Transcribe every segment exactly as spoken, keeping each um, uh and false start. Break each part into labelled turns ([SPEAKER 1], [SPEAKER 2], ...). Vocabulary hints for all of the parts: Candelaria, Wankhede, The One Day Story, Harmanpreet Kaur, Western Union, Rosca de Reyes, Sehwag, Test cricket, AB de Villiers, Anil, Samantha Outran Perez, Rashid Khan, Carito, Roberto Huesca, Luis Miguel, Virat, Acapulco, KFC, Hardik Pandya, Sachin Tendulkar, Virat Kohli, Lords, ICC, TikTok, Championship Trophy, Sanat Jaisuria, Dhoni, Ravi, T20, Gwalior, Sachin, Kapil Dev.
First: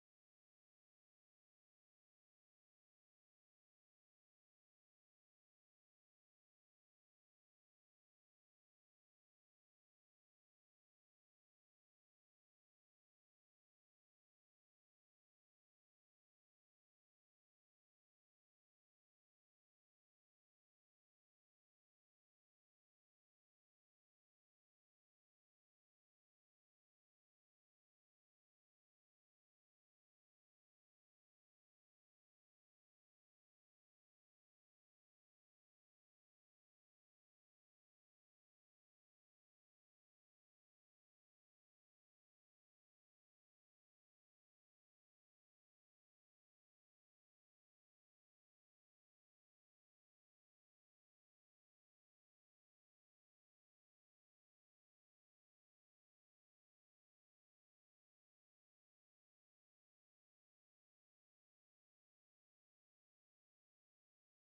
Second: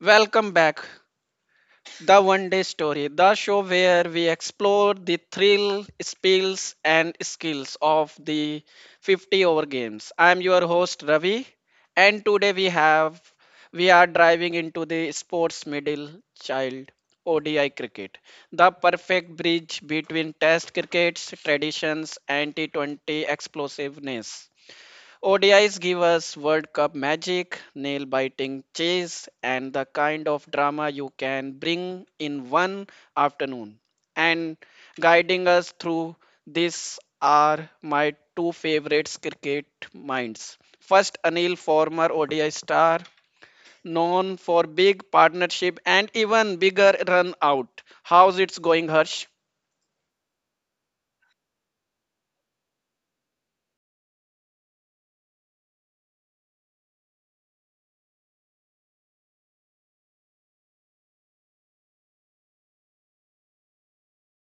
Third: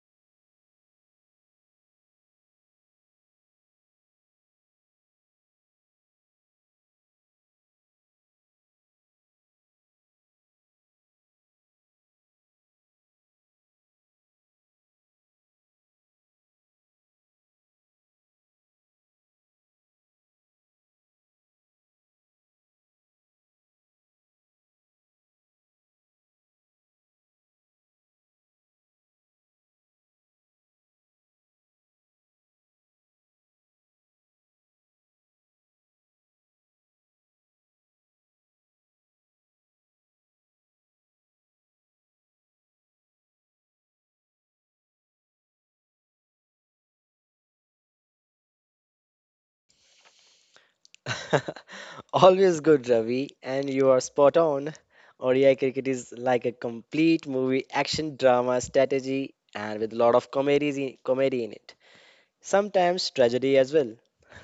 [SPEAKER 1] Welcome back. The One Day Story, the show where we explore the thrill, spills, and skills of the fifty over games. I'm your host Ravi, and today we have we are driving into the sports middle child O D I cricket, the perfect bridge between Test cricket's traditions and T twenty explosiveness. O D Is give us World Cup magic, nail biting chase, and the kind of drama you can bring in one afternoon. And guiding us through this are my two favorites cricket minds. First, Anil, former O D I star, known for big partnership and even bigger run out. How's it's going, Harsh?
[SPEAKER 2] Always good, Ravi, and you are spot on. O D I cricket is like a complete movie, action, drama, strategy, and with a lot of comedies in, comedy in it. Sometimes tragedy as well.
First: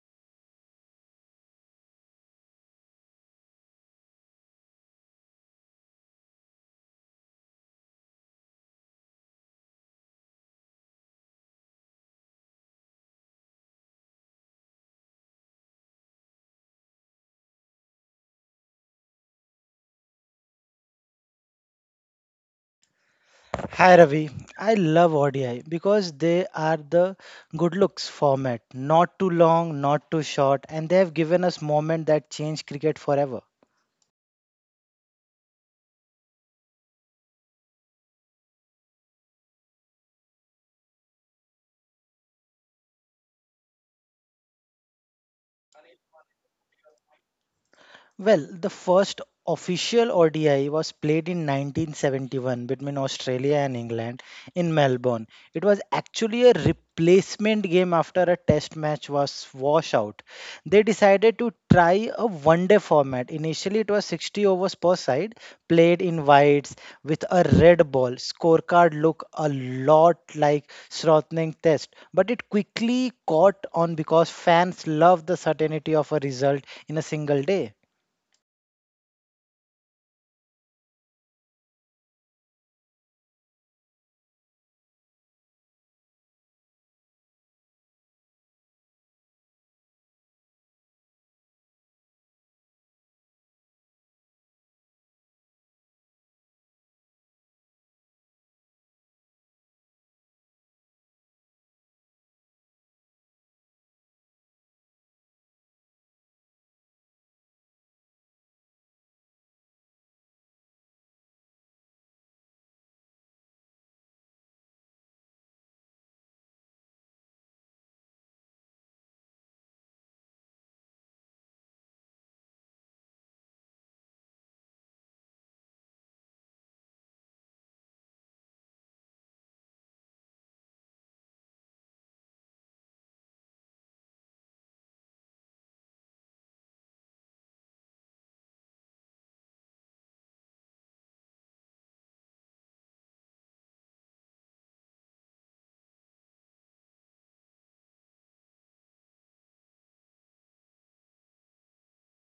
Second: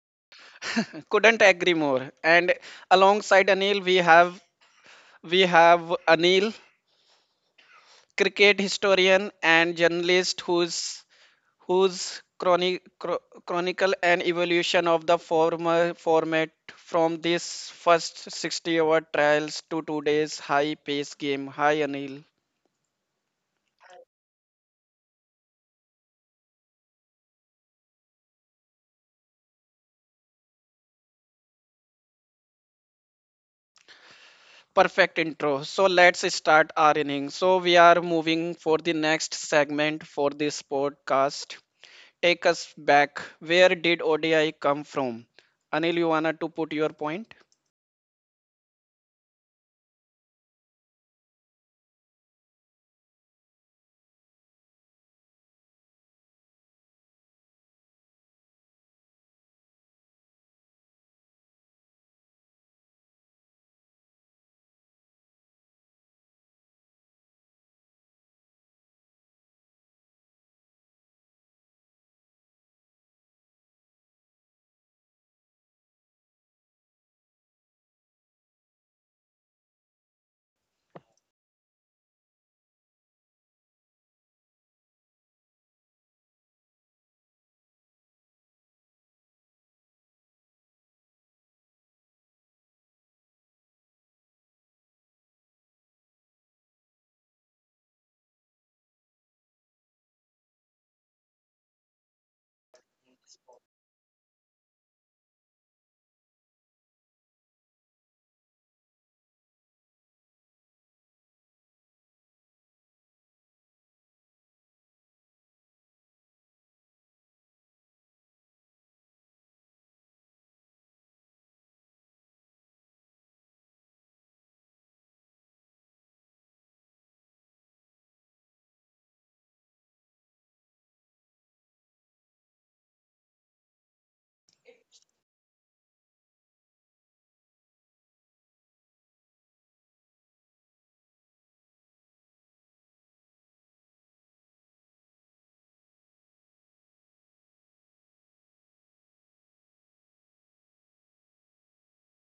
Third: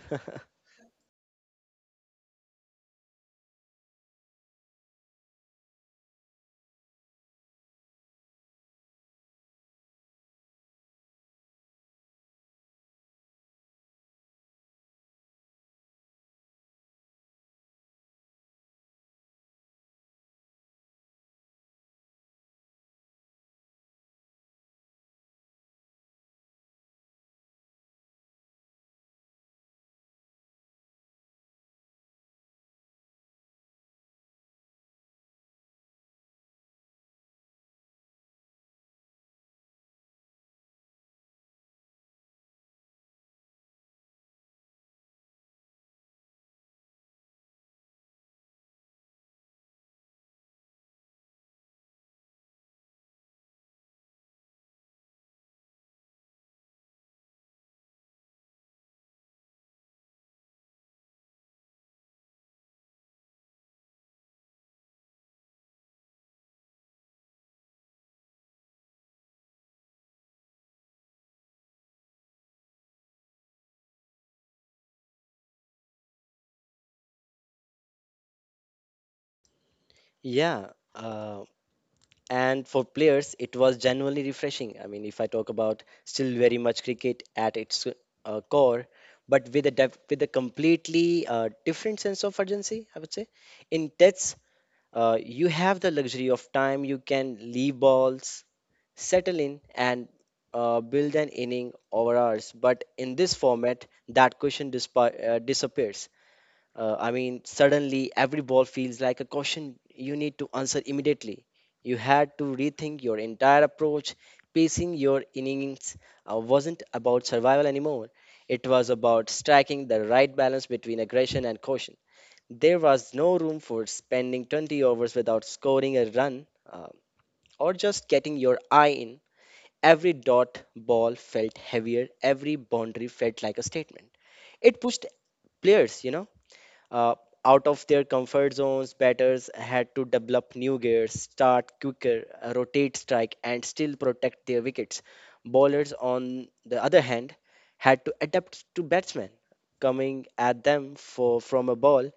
[SPEAKER 1] Couldn't agree more. And alongside Anil, we have we have Anil, cricket historian and journalist, whose whose chroni- chro- chronicle and evolution of the former format from this first sixty hour trials to today's high pace game. Hi, Anil.
[SPEAKER 3] Hi Ravi, I love O D I because they are the good looks format, not too long, not too short, and they have given us moment that change cricket forever.
[SPEAKER 1] Perfect intro, so let's start our innings. So we are moving for the next segment for this podcast. Take us back, where did ODI come from? Anil, you wanna to put your point?
[SPEAKER 3] Well, the first official O D I was played in nineteen seventy-one between Australia and England in Melbourne. It was actually a replacement game after a test match was washout. They decided to try a one day format. Initially, it was sixty overs per side, played in wides with a red ball. Scorecard looked a lot like Srotning test, but it quickly caught on because fans love the certainty of a result in a single day.
[SPEAKER 2] Yeah, uh, and for players it was genuinely refreshing. I mean, if I talk about, still very much cricket at its uh, core, but with a def- with a completely uh, different sense of urgency, I would say. In tets, uh, you have the luxury of time. You can leave balls, settle in, and uh, build an inning over hours. But in this format, that question dispa- uh, disappears. uh, I mean, suddenly every ball feels like a question you need to answer immediately. You had to rethink your entire approach. Pacing your innings uh, wasn't about survival anymore, it was about striking the right balance between aggression and caution. There was no room for spending twenty overs without scoring a run uh, or just getting your eye in. Every dot ball felt heavier, every boundary felt like a statement. It pushed players, you know uh, out of their comfort zones. Batters had to develop new gears, start quicker, uh, rotate strike, and still protect their wickets. Bowlers, on the other hand, had to adapt to batsmen coming at them for, from a ball,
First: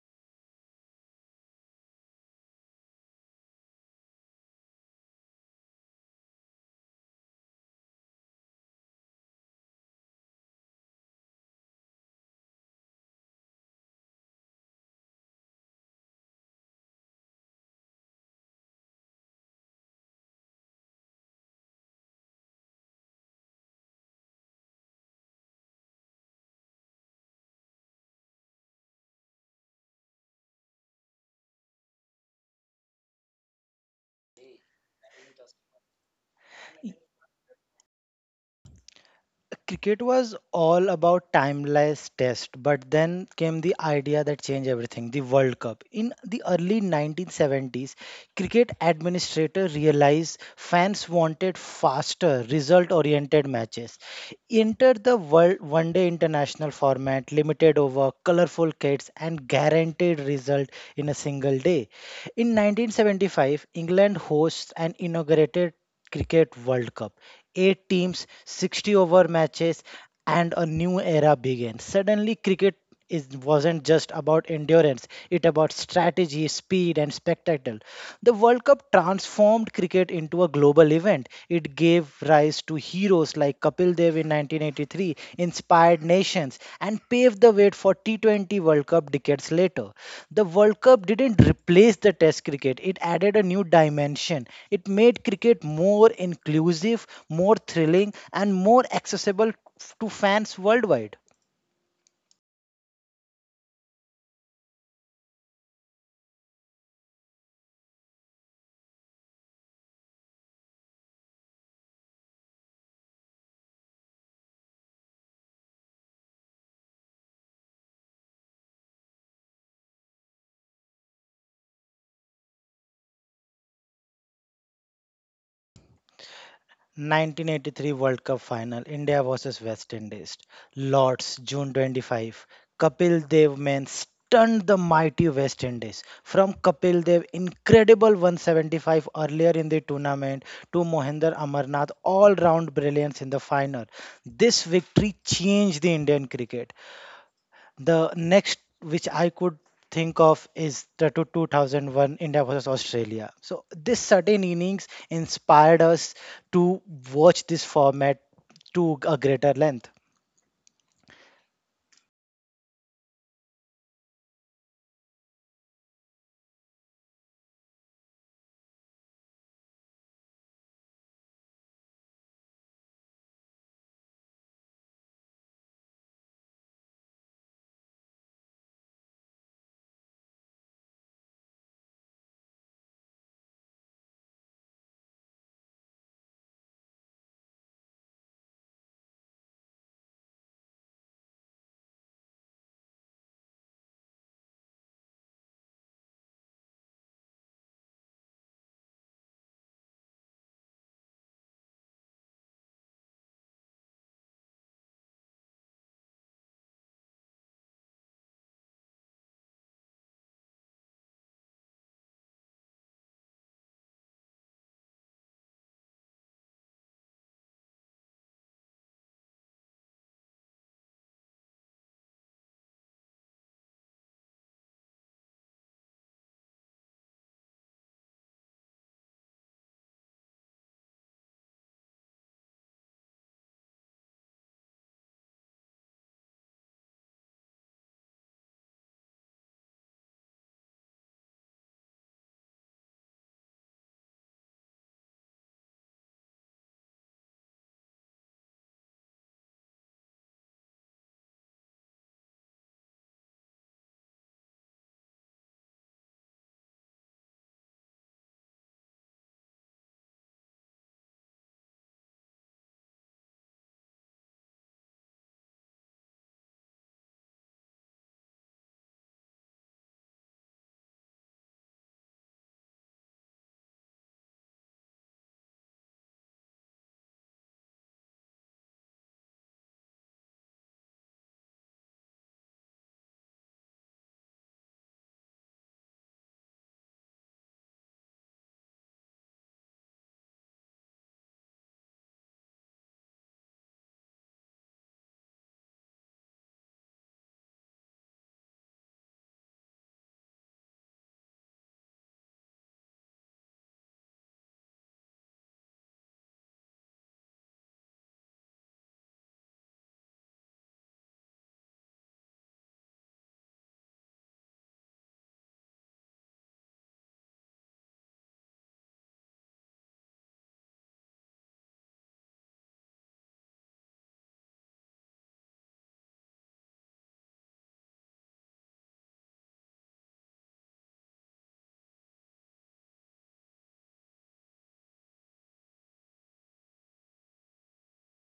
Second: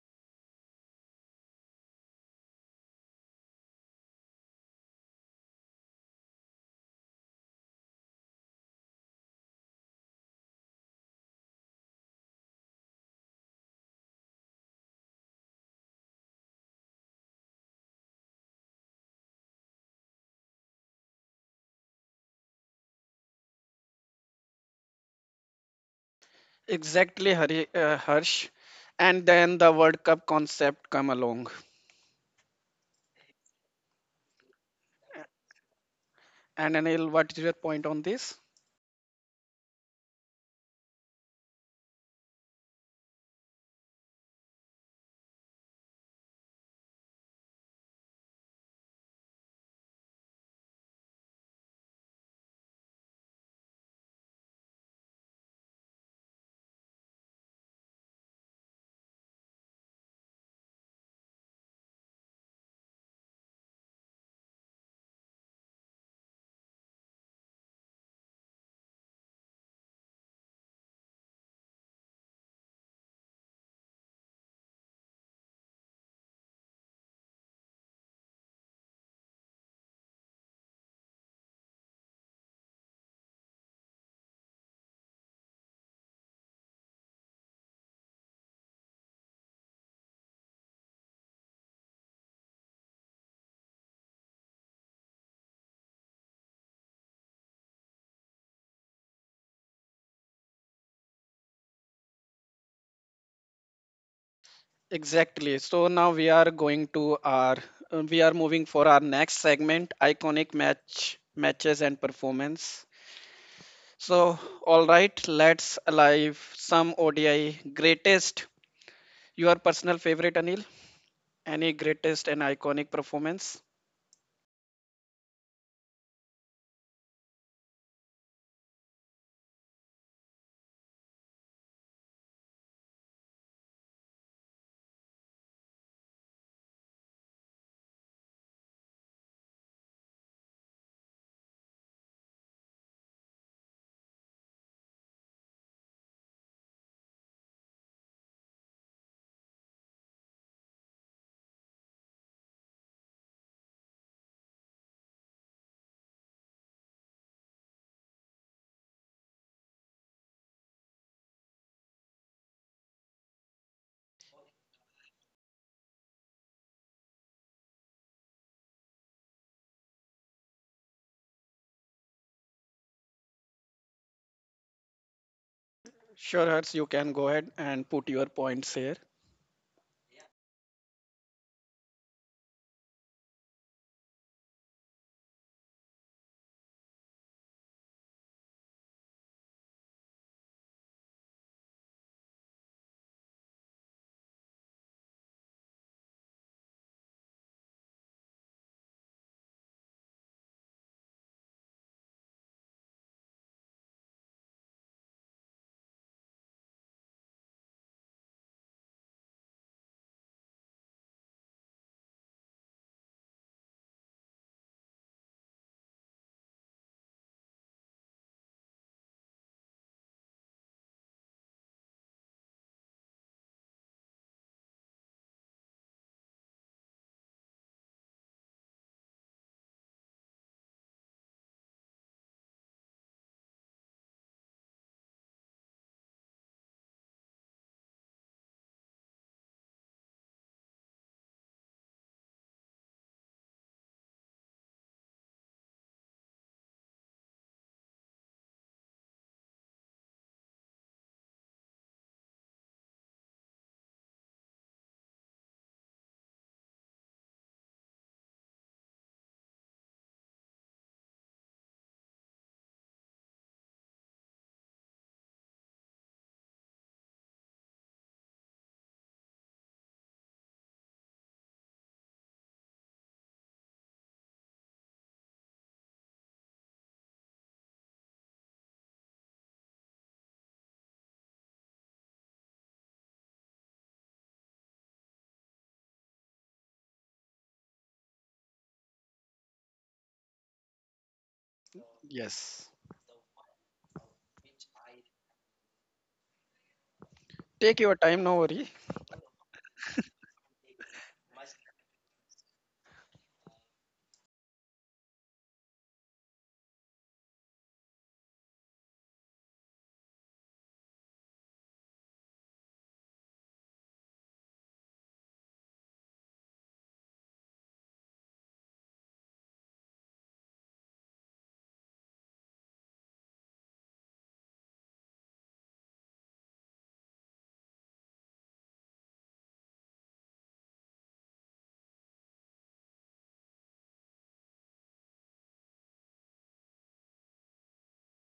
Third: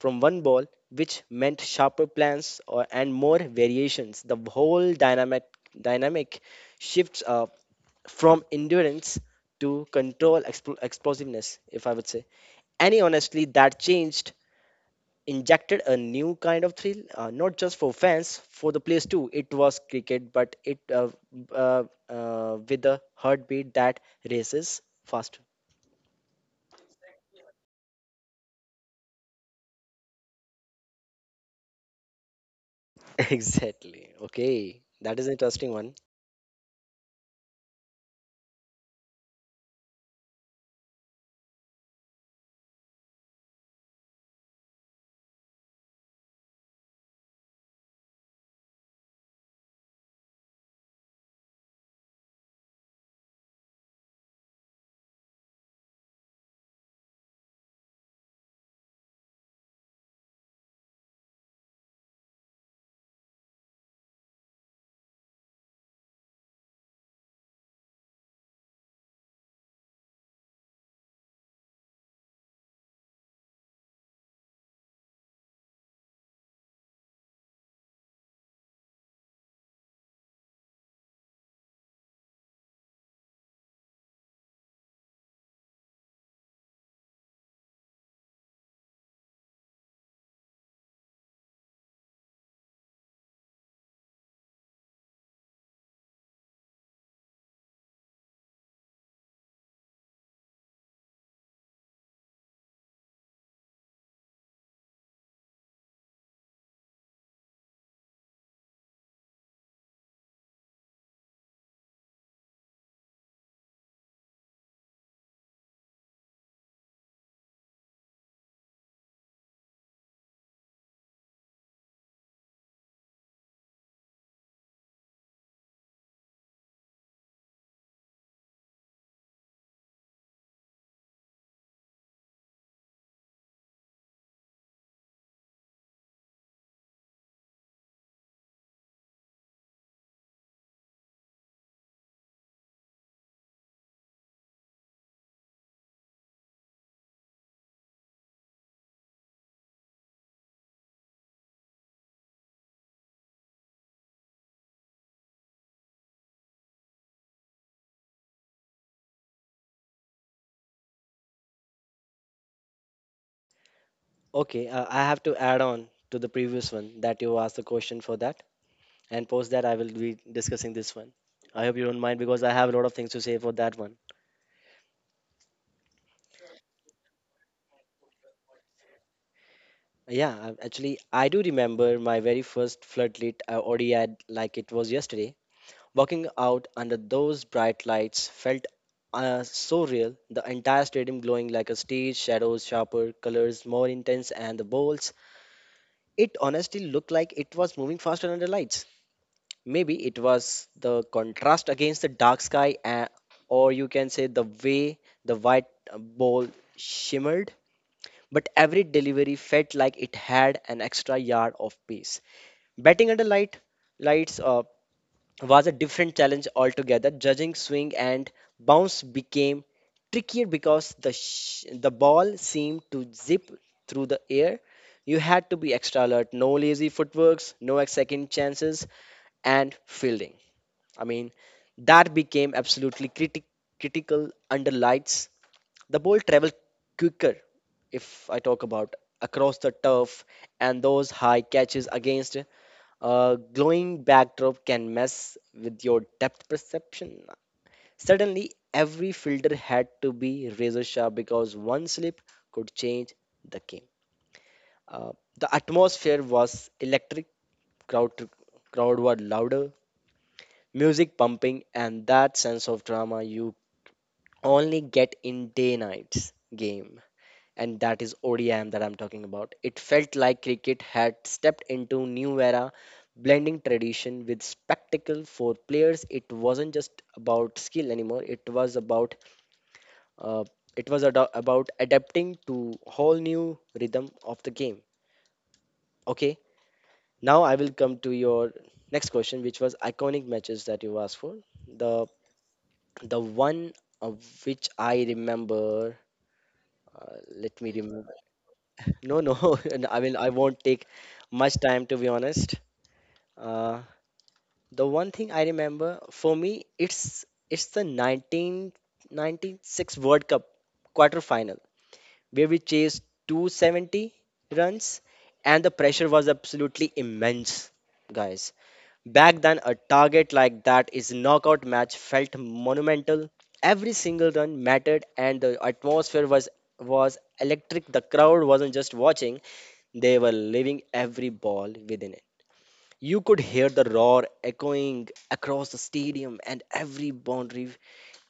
[SPEAKER 2] from one ball, which meant sharper plans or, and more variations. The whole dynamic dynamic shifts uh, from endurance to control, expl- explosiveness, if I would say. Any honestly, that changed injected a new kind of thrill, uh, not just for fans, for the players too. It was cricket, but it uh, uh, uh, with a heartbeat that races faster.
[SPEAKER 1] Exactly, Hari, uh, Harsh. And then the World Cup concept come along.
[SPEAKER 2] exactly. Okay, that is interesting one.
[SPEAKER 1] And Anil, what is your point on this?
[SPEAKER 3] Cricket was all about timeless test, but then came the idea that changed everything, the World Cup. In the early nineteen seventies, cricket administrator realized fans wanted faster, result oriented matches. Enter the world one day international format, limited over, colorful kits, and guaranteed result in a single day. In nineteen seventy-five, England hosts an inaugurated Cricket World Cup. Eight teams, sixty over matches, and a new era began. Suddenly, cricket it wasn't just about endurance, it about strategy, speed and spectacle. The world cup transformed cricket into a global event. It gave rise to heroes like Kapil Dev in nineteen eighty-three, inspired nations and paved the way for T twenty world cup decades later. The world cup didn't replace the test cricket, it added a new dimension. It made cricket more inclusive, more thrilling and more accessible f- to fans worldwide.
[SPEAKER 1] Exactly. So now we are going to our, uh, we are moving for our next segment, iconic match, matches and performance. So, all right, let's alive some O D I greatest. Your personal favorite, Anil? Any greatest and iconic performance?
[SPEAKER 3] nineteen eighty-three World Cup Final, India versus West Indies. Lords, June twenty-fifth. Kapil Dev men stunned the mighty West Indies. From Kapil Dev incredible one seventy-five earlier in the tournament to Mohinder Amarnath all-round brilliance in the final. This victory changed the Indian cricket. The next which I could think of is the two- 2001 India versus Australia. So this certain innings inspired us to watch this format to a greater length.
[SPEAKER 2] Okay, uh, I have to add on to the previous one that you asked the question for that, and post that I will be discussing this one. I hope you don't mind because I have a lot of things to say for that one.
[SPEAKER 1] Sure, Harsh, you can go ahead and put your points here.
[SPEAKER 2] Yeah, I- actually, I do remember my very first floodlit uh, O D I like it was yesterday. Walking out under those bright lights felt uh, so real, the entire stadium glowing like a stage, shadows sharper, colors more intense, and the balls. It honestly looked like it was moving faster under lights. Maybe it was the contrast against the dark sky, uh, or you can say the way the white uh, ball shimmered. But every delivery felt like it had an extra yard of pace. Batting under light lights, uh, was a different challenge altogether. Judging swing and bounce became trickier because the sh- the ball seemed to zip through the air. You had to be extra alert, no lazy footworks, no second chances, and fielding. I mean, that became absolutely criti- critical under lights. The ball traveled quicker, if I talk about, across the turf, and those high catches against a glowing backdrop can mess with your depth perception. Suddenly, every filter had to be razor sharp because one slip could change the game. Uh, the atmosphere was electric, crowd, crowd were louder, music pumping, and that sense of drama you only get in day night's game. And that is O D M that I'm talking about. It felt like cricket had stepped into new era, blending tradition with spectacle for players. It wasn't just about skill anymore. It was about uh, it was ad- about adapting to whole new rhythm of the game. Okay, now I will come to your next question, which was iconic matches that you asked for. The
[SPEAKER 1] Yes.
[SPEAKER 2] the one of which I remember. Uh, let me
[SPEAKER 1] Take your
[SPEAKER 2] remember.
[SPEAKER 1] time, no worry.
[SPEAKER 2] No, no. And I mean, I won't take much time to be honest. Uh, the one thing I remember for me, it's it's the nineteen ninety-six World Cup quarterfinal where we chased two hundred seventy runs, and the pressure was absolutely immense, guys. Back then, a target like that is knockout match felt monumental. Every single run mattered, and the atmosphere was was electric. The crowd wasn't just watching; they were leaving every ball within it. You could hear the roar echoing across the stadium and every boundary,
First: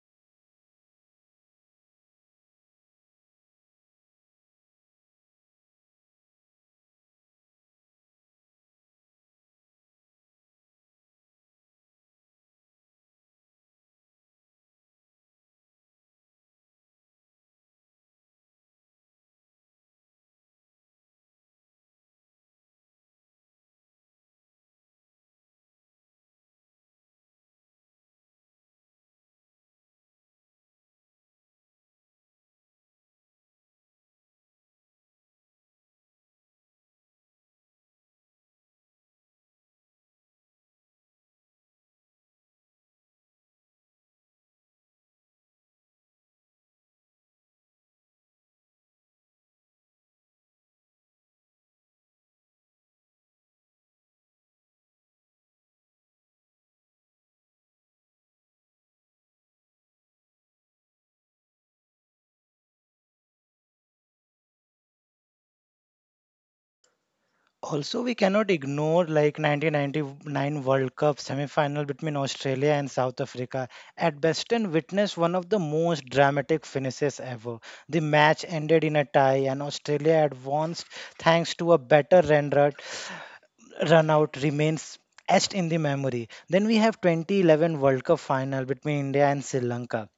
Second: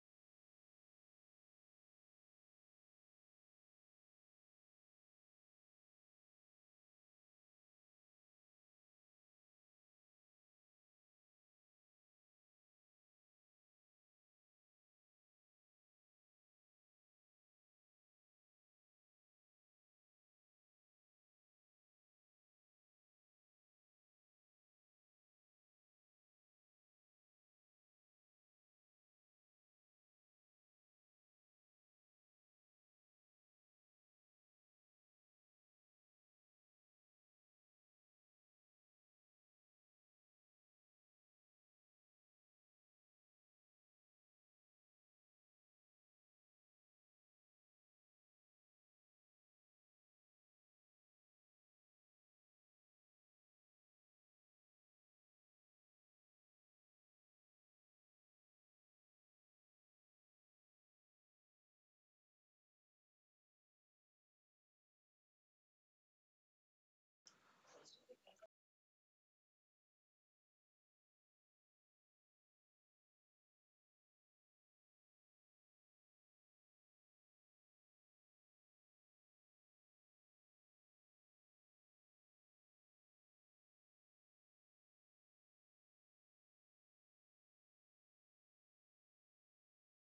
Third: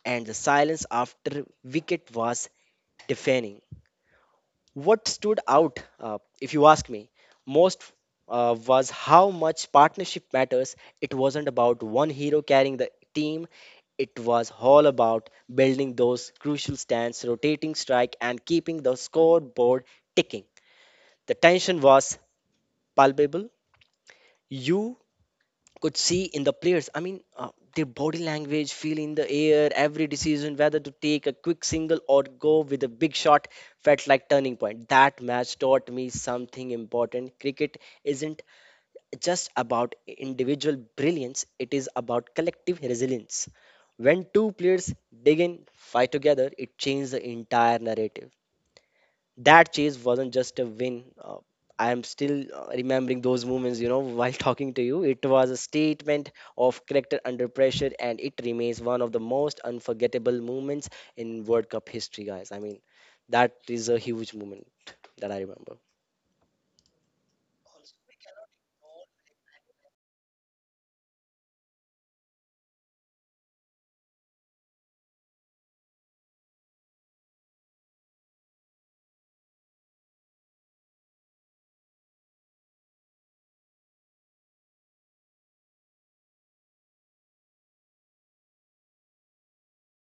[SPEAKER 2] and the silence after wicket was deafening. What stood out, uh, if you ask me, most, uh, was how much partnership matters. It wasn't about one hero carrying the team, it was all about building those crucial stands, rotating strike, and keeping the scoreboard ticking. The tension was palpable. You could see in the players. I mean, uh, their body language, feel in the air, every decision, whether to take a quick single or go with a big shot, felt like turning point. That match taught me something important. Cricket isn't just about individual brilliance; it is about collective resilience. When two players dig in, fight together, it changes the entire narrative. That chase wasn't just a win. Uh, I am still uh, remembering those moments, you know, while talking to you. It was a statement of character under pressure, and it remains one of the most unforgettable moments in World Cup history, guys. I mean, that is a huge moment that I remember.
[SPEAKER 3] Also, we cannot ignore like nineteen ninety-nine World Cup semi-final between Australia and South Africa. At Beston witnessed one of the most dramatic finishes ever. The match ended in a tie and Australia advanced thanks to a better run rate. Runout remains etched in the memory. Then we have twenty eleven World Cup final between India and Sri Lanka.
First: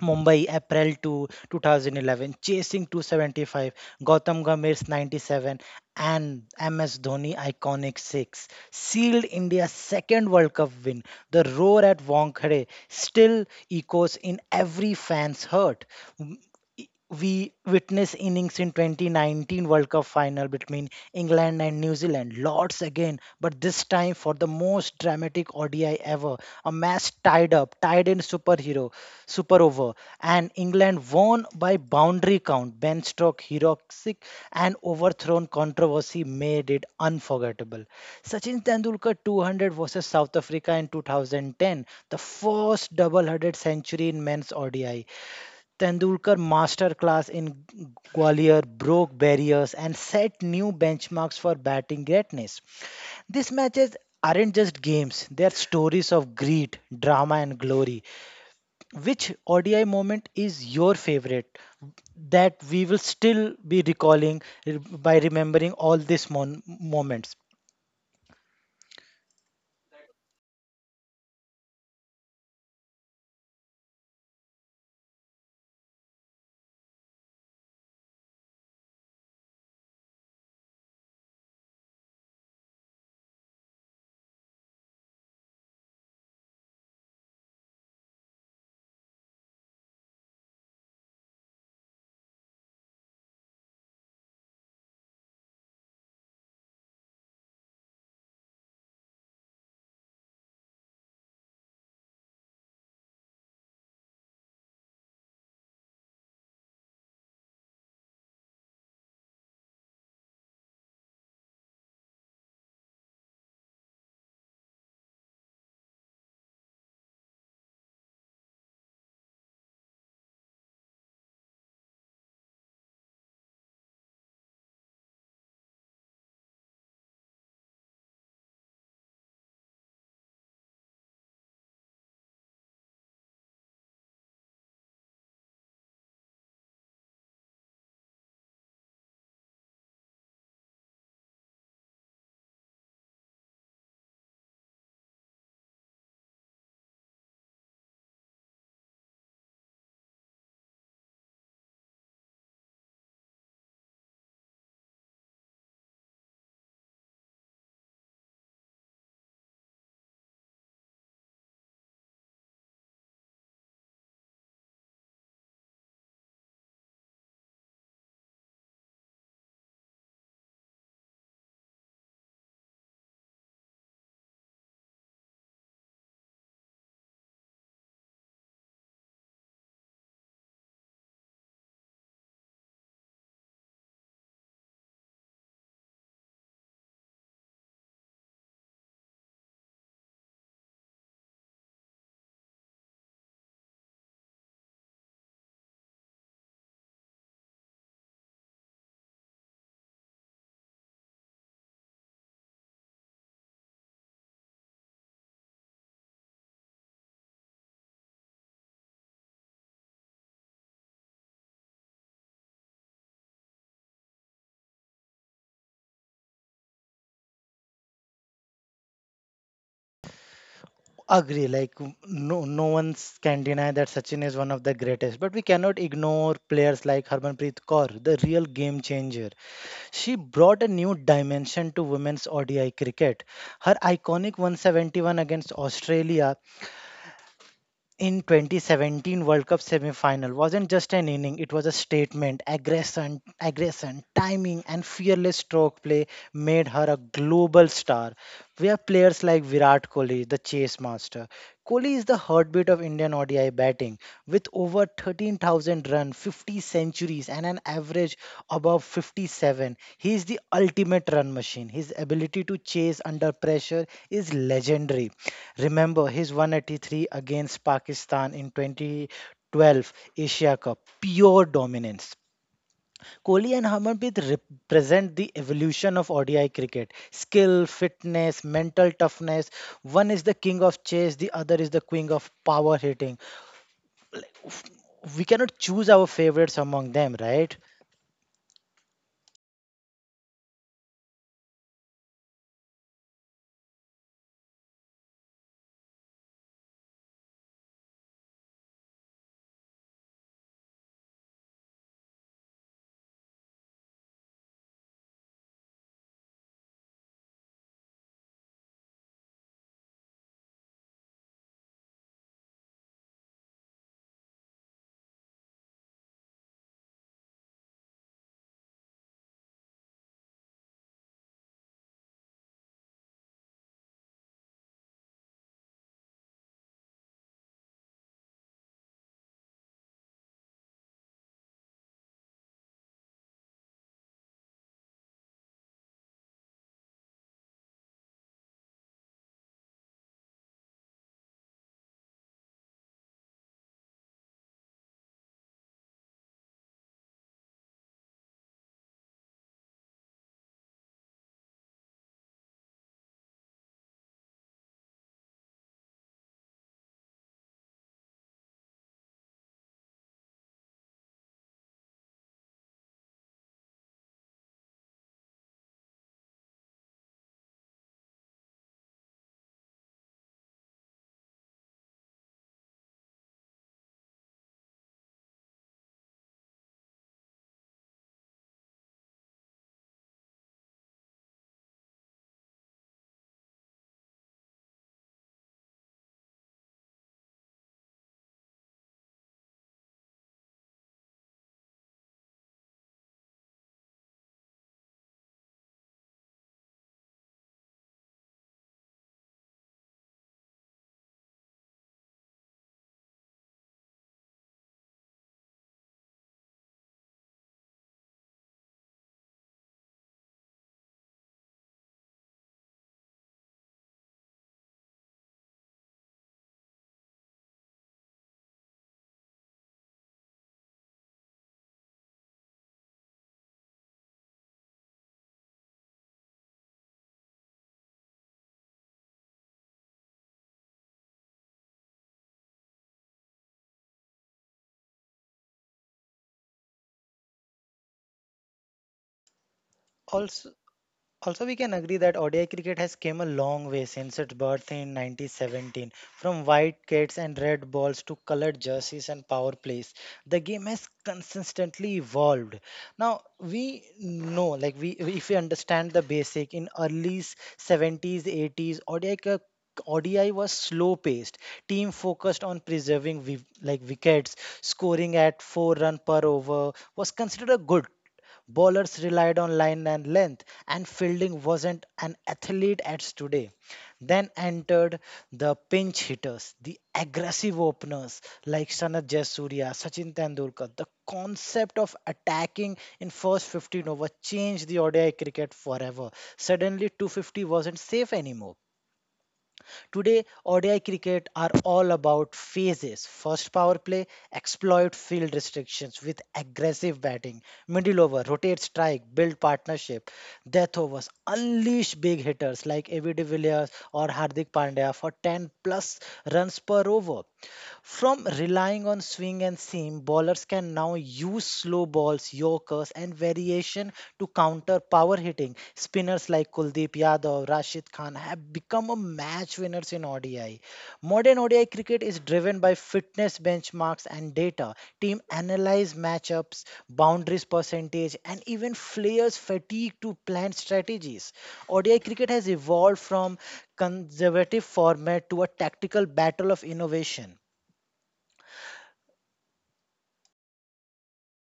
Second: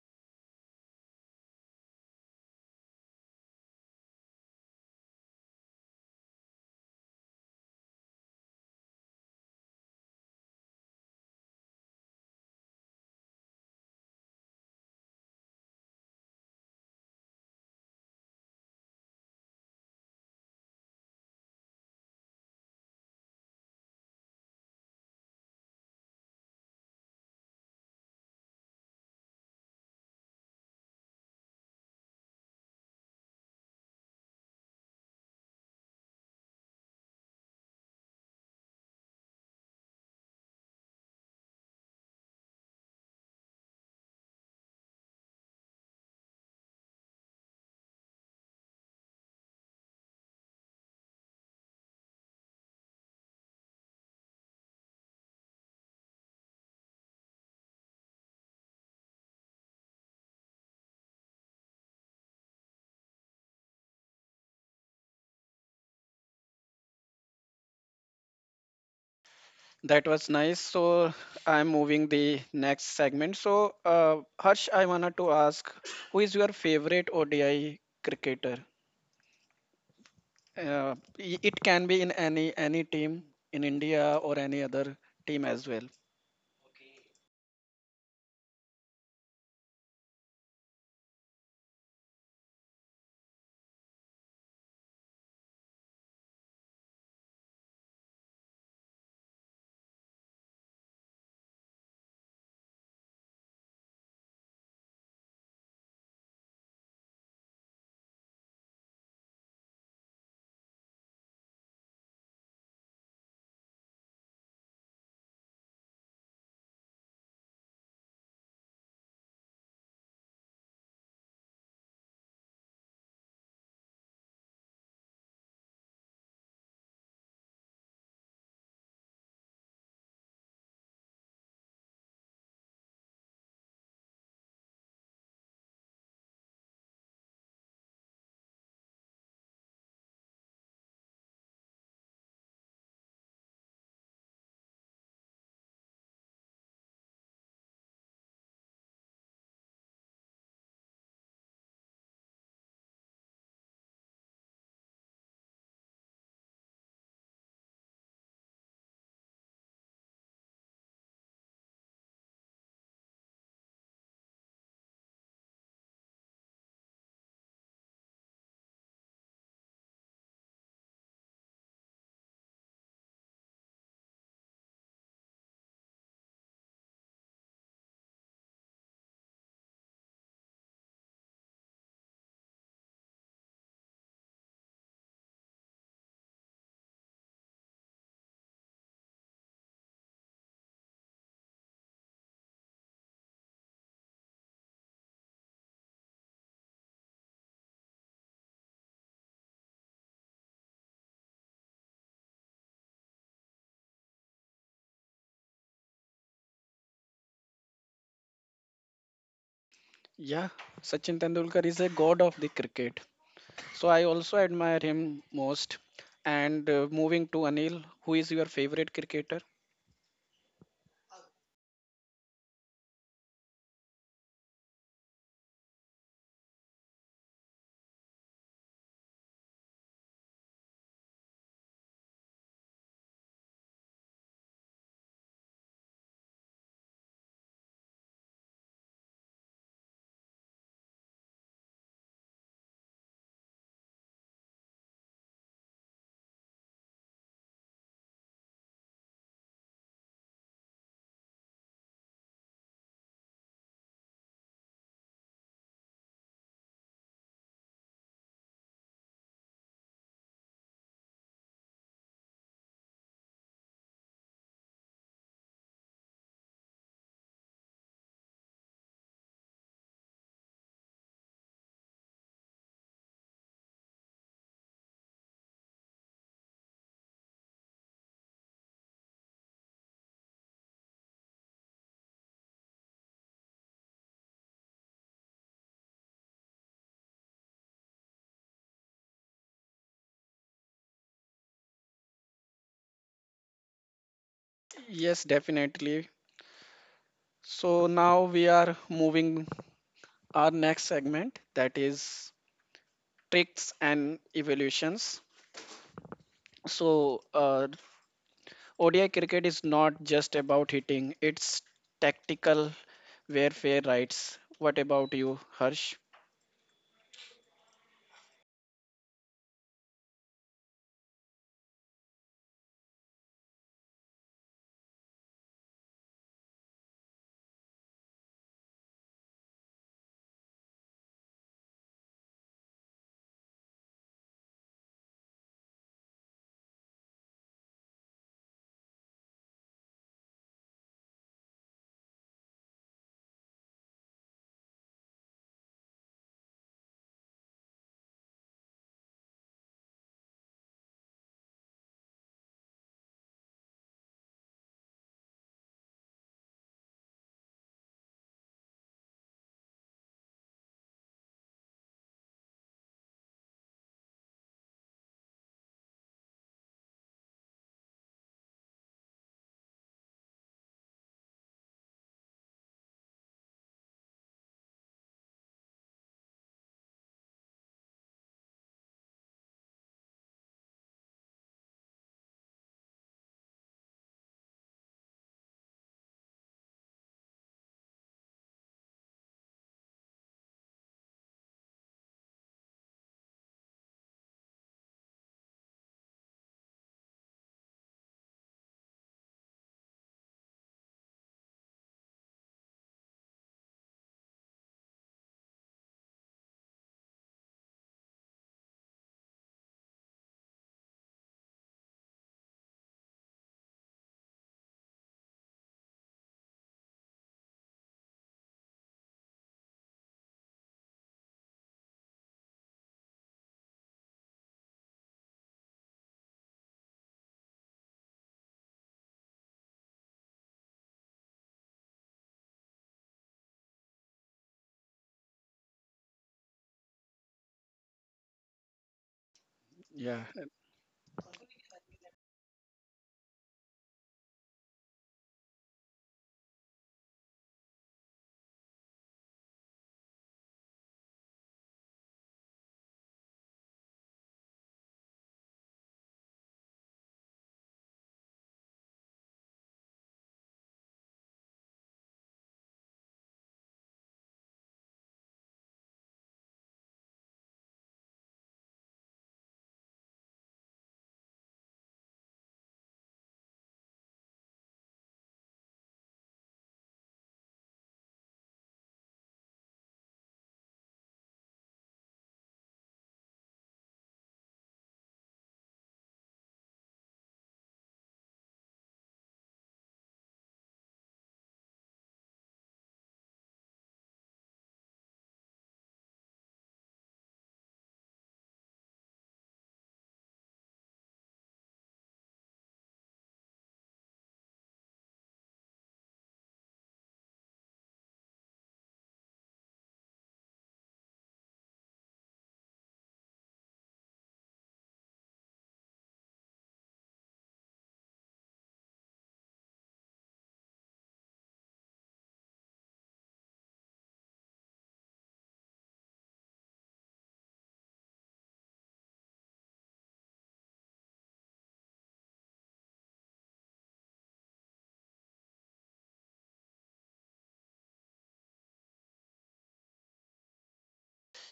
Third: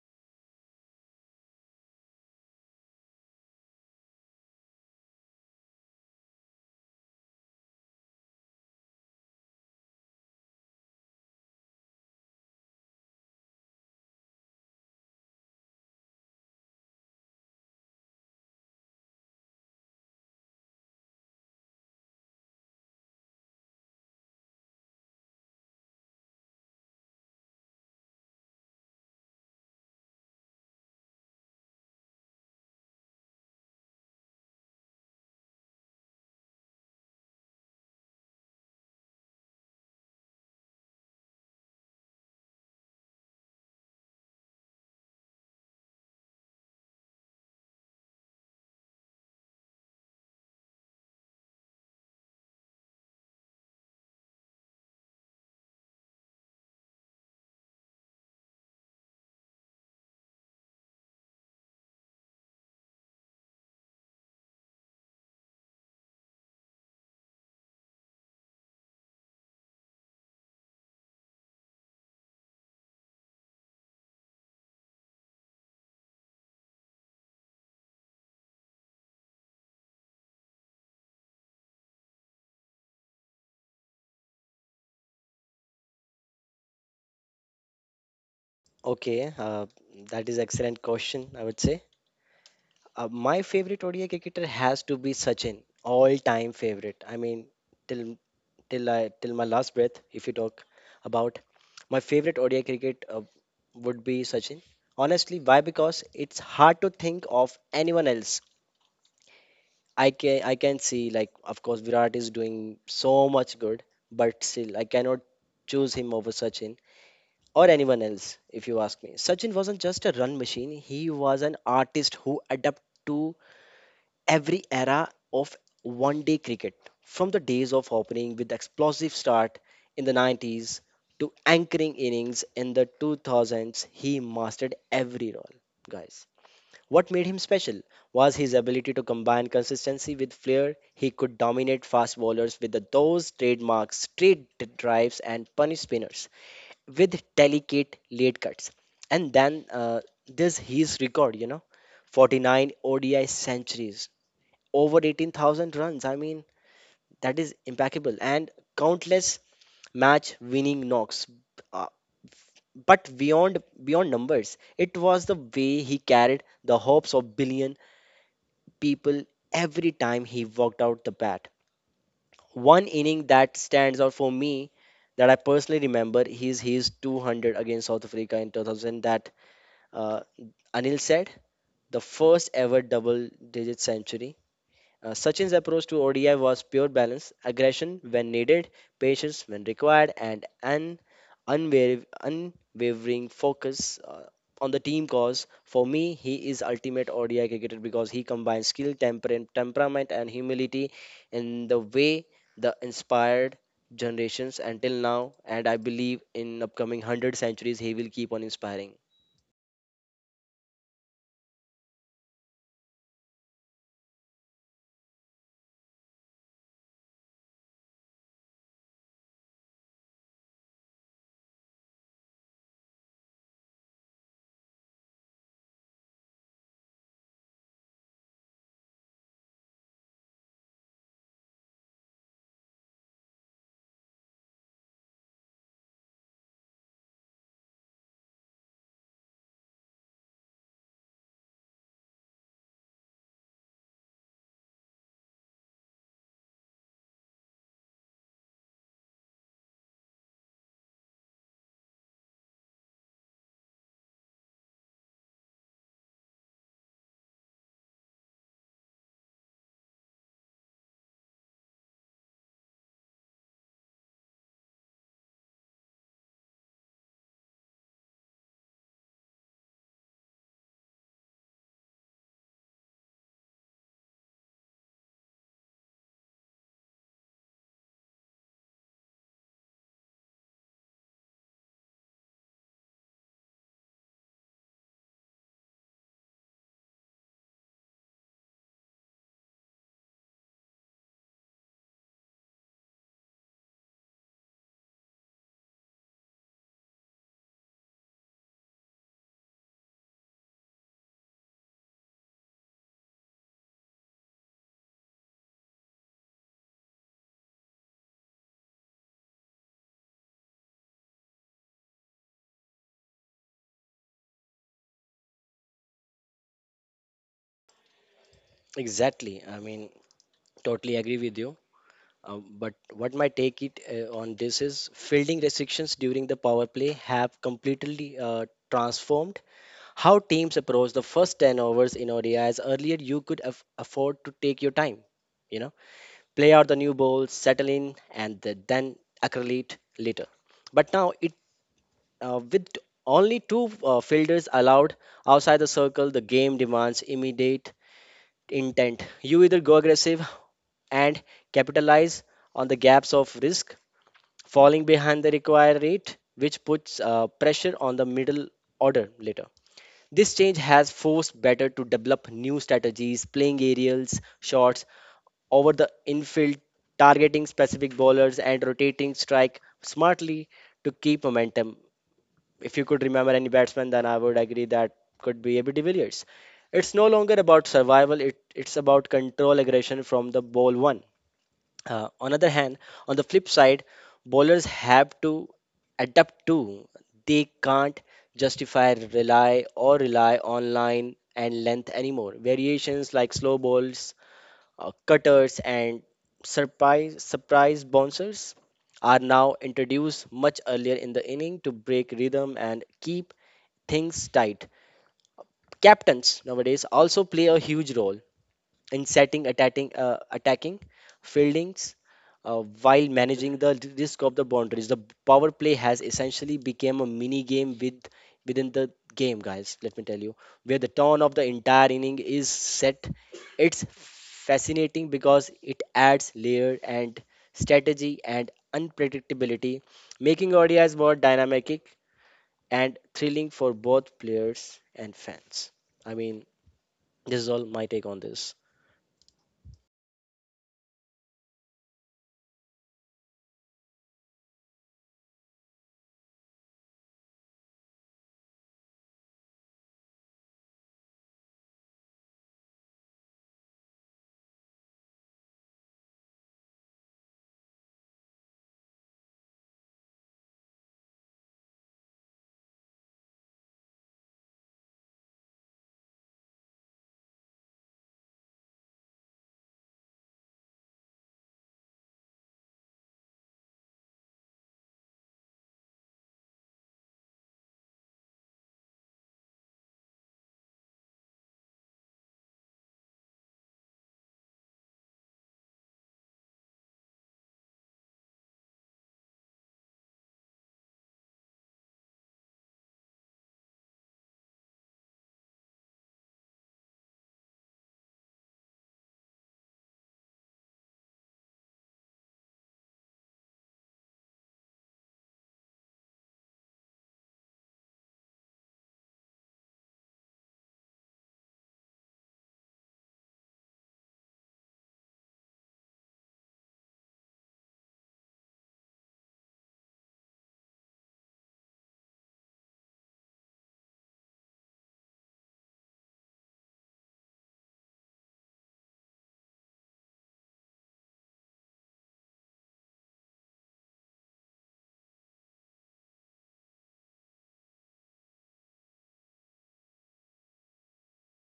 [SPEAKER 3] Mumbai, April second, two, twenty eleven, chasing two seventy-five, Gautam Gambhir's ninety-seven, and M S Dhoni iconic six, sealed India's second World Cup win. The roar at Wankhede still echoes in every fan's heart. M- i- We witnessed innings in twenty nineteen World Cup final between England and New Zealand, Lords again, but this time for the most dramatic O D I ever. A match tied up, tied in superhero super over, and England won by boundary count. Ben Stroke heroic and overthrown controversy made it unforgettable. Sachin Tendulkar two hundred versus South Africa in two thousand ten, the first double-headed century in men's O D I. Tendulkar masterclass in Gwalior broke barriers and set new benchmarks for batting greatness. These matches aren't just games, they are stories of greed, drama, and glory. Which O D I moment is your favorite that we will still be recalling r- by remembering all these mon- moments?
[SPEAKER 1] That was nice. So I'm moving the next segment. So uh, Harsh, I wanted to ask, who is your favorite O D I cricketer? Uh, i- it can be in any any team in India or any other team as well.
[SPEAKER 2] Okay, uh, that is excellent question, I would say. Uh, my favorite O D I cricketer has to be Sachin, all-time favorite. I mean, till till I till my last breath. If you talk about my favorite O D I cricket uh, would be Sachin. Honestly, why? Because it's hard to think of anyone else. I can I can see, like, of course Virat is doing so much good, but still I cannot choose him over Sachin or anyone else if you ask me. Sachin wasn't just a run machine. He was an artist who adapted to every era of one day cricket, from the days of opening with explosive start in the nineties to anchoring innings in the two thousands. He mastered every role, guys. What made him special was his ability to combine consistency with flair. He could dominate fast bowlers with the, those trademarks, straight d- drives, and punish spinners with delicate late cuts. And then uh, this his record, you know, forty-nine O D I centuries over eighteen thousand runs. I mean, that is impeccable and countless match winning knocks. Uh, but beyond beyond numbers, it was the way he carried the hopes of billion people every time he walked out the bat. One inning that stands out for me that I personally remember is his two hundred against South Africa in two thousand that uh, Anil said, the first ever double digit century. Uh, Sachin's approach to O D I was pure balance, aggression when needed, patience when required, and an unwaver- unwavering focus uh, on the team cause. For me, he is ultimate O D I cricketer because he combines skill, temper- temperament, and humility in the way the inspired generations until now. And I believe in upcoming one hundred centuries, he will keep on inspiring.
[SPEAKER 1] Yeah, Sachin Tendulkar is a god of the cricket. So I also admire him most. And uh, moving to Anil, who is your favorite cricketer?
[SPEAKER 3] Agree, like no, no one can deny that Sachin is one of the greatest, but we cannot ignore players like Harmanpreet Kaur, the real game changer. She brought a new dimension to women's O D I cricket. Her iconic one seventy-one against Australia in twenty seventeen World Cup semi-final wasn't just an inning, it was a statement, aggression, aggression, timing and fearless stroke play made her a global star. Where players like Virat Kohli, the chase master, Kohli is the heartbeat of Indian O D I batting with over thirteen thousand runs, fifty centuries, and an average above fifty-seven. He is the ultimate run machine. His ability to chase under pressure is legendary. Remember his one eighty-three against Pakistan in twenty twelve Asia Cup, pure dominance. Kohli and Harmanpreet represent the evolution of O D I cricket. Skill, fitness, mental toughness. One is the king of chase, the other is the queen of power hitting. We cannot choose our favorites among them, right?
[SPEAKER 1] Yes, definitely. So now we are moving our next segment, that is tricks and evolutions. So, uh, O D I cricket is not just about hitting, it's tactical warfare, rights. What about you, Harsh?
[SPEAKER 2] Exactly. I mean, totally agree with you. Um, but what my take it uh, on this is fielding restrictions during the power play have completely uh, transformed how teams approach the first ten overs in O D Is. Earlier, you could aff afford to take your time, you know, play out the new ball, settle in, and th- then accrelate later. But now, it uh, with only two uh, fielders allowed outside the circle, the game demands immediate intent. You either go aggressive and capitalize on the gaps of risk falling behind the required rate, which puts uh, pressure on the middle order later. This change has forced batter to develop new strategies, playing aerials, shots over the infield, targeting specific bowlers, and rotating strike smartly to keep momentum. If you could remember any batsman, then I would agree that could be A B de Villiers. It's no longer about survival, it, it's about control aggression from the ball one. Uh, on other hand, on the flip side, bowlers have to adapt too. They can't justify rely or rely on line and length anymore. Variations like slow balls, uh, cutters, and surprise surprise bouncers are now introduced much earlier in the inning to break rhythm and keep things tight. Captains nowadays also play a huge role in setting, attacking, uh, attacking fieldings, uh, while managing the risk of the boundaries. The power play has essentially become a mini game with within the game, guys. Let me tell you, where the tone of the entire inning is set. It's fascinating because it adds layer and strategy and unpredictability, making O D Is more dynamic and thrilling for both players and fans. I mean, this is all my take on this.
[SPEAKER 1] Yeah.
[SPEAKER 3] Also, Also, we can agree that O D I cricket has came a long way since its birth in nineteen seventeen. From white kits and red balls to colored jerseys and power plays, the game has consistently evolved. Now, we know, like we, if we understand the basic, in early seventies, eighties, O D I cri- O D I was slow paced. Team focused on preserving wi- like wickets, scoring at four run per over was considered a good. Bowlers relied on line and length, and fielding wasn't an athlete as today. Then entered the pinch hitters, the aggressive openers like Sanat Jaisuria, Sachin Tendulkar. The concept of attacking in first fifteen over changed the O D I cricket forever. Suddenly two fifty wasn't safe anymore. Today, O D I cricket are all about phases. First power play, exploit field restrictions with aggressive batting, middle over, rotate strike, build partnership, death overs, unleash big hitters like A B de Villiers or Hardik Pandya for ten plus runs per over. From relying on swing and seam, bowlers can now use slow balls, yorkers, and variation to counter power hitting. Spinners like Kuldeep Yadav, Rashid Khan have become a match winners in O D I. Modern O D I cricket is driven by fitness benchmarks and data. Team analyze matchups, boundaries percentage, and even players' fatigue to plan strategies. O D I cricket has evolved from conservative format to a tactical battle of innovation.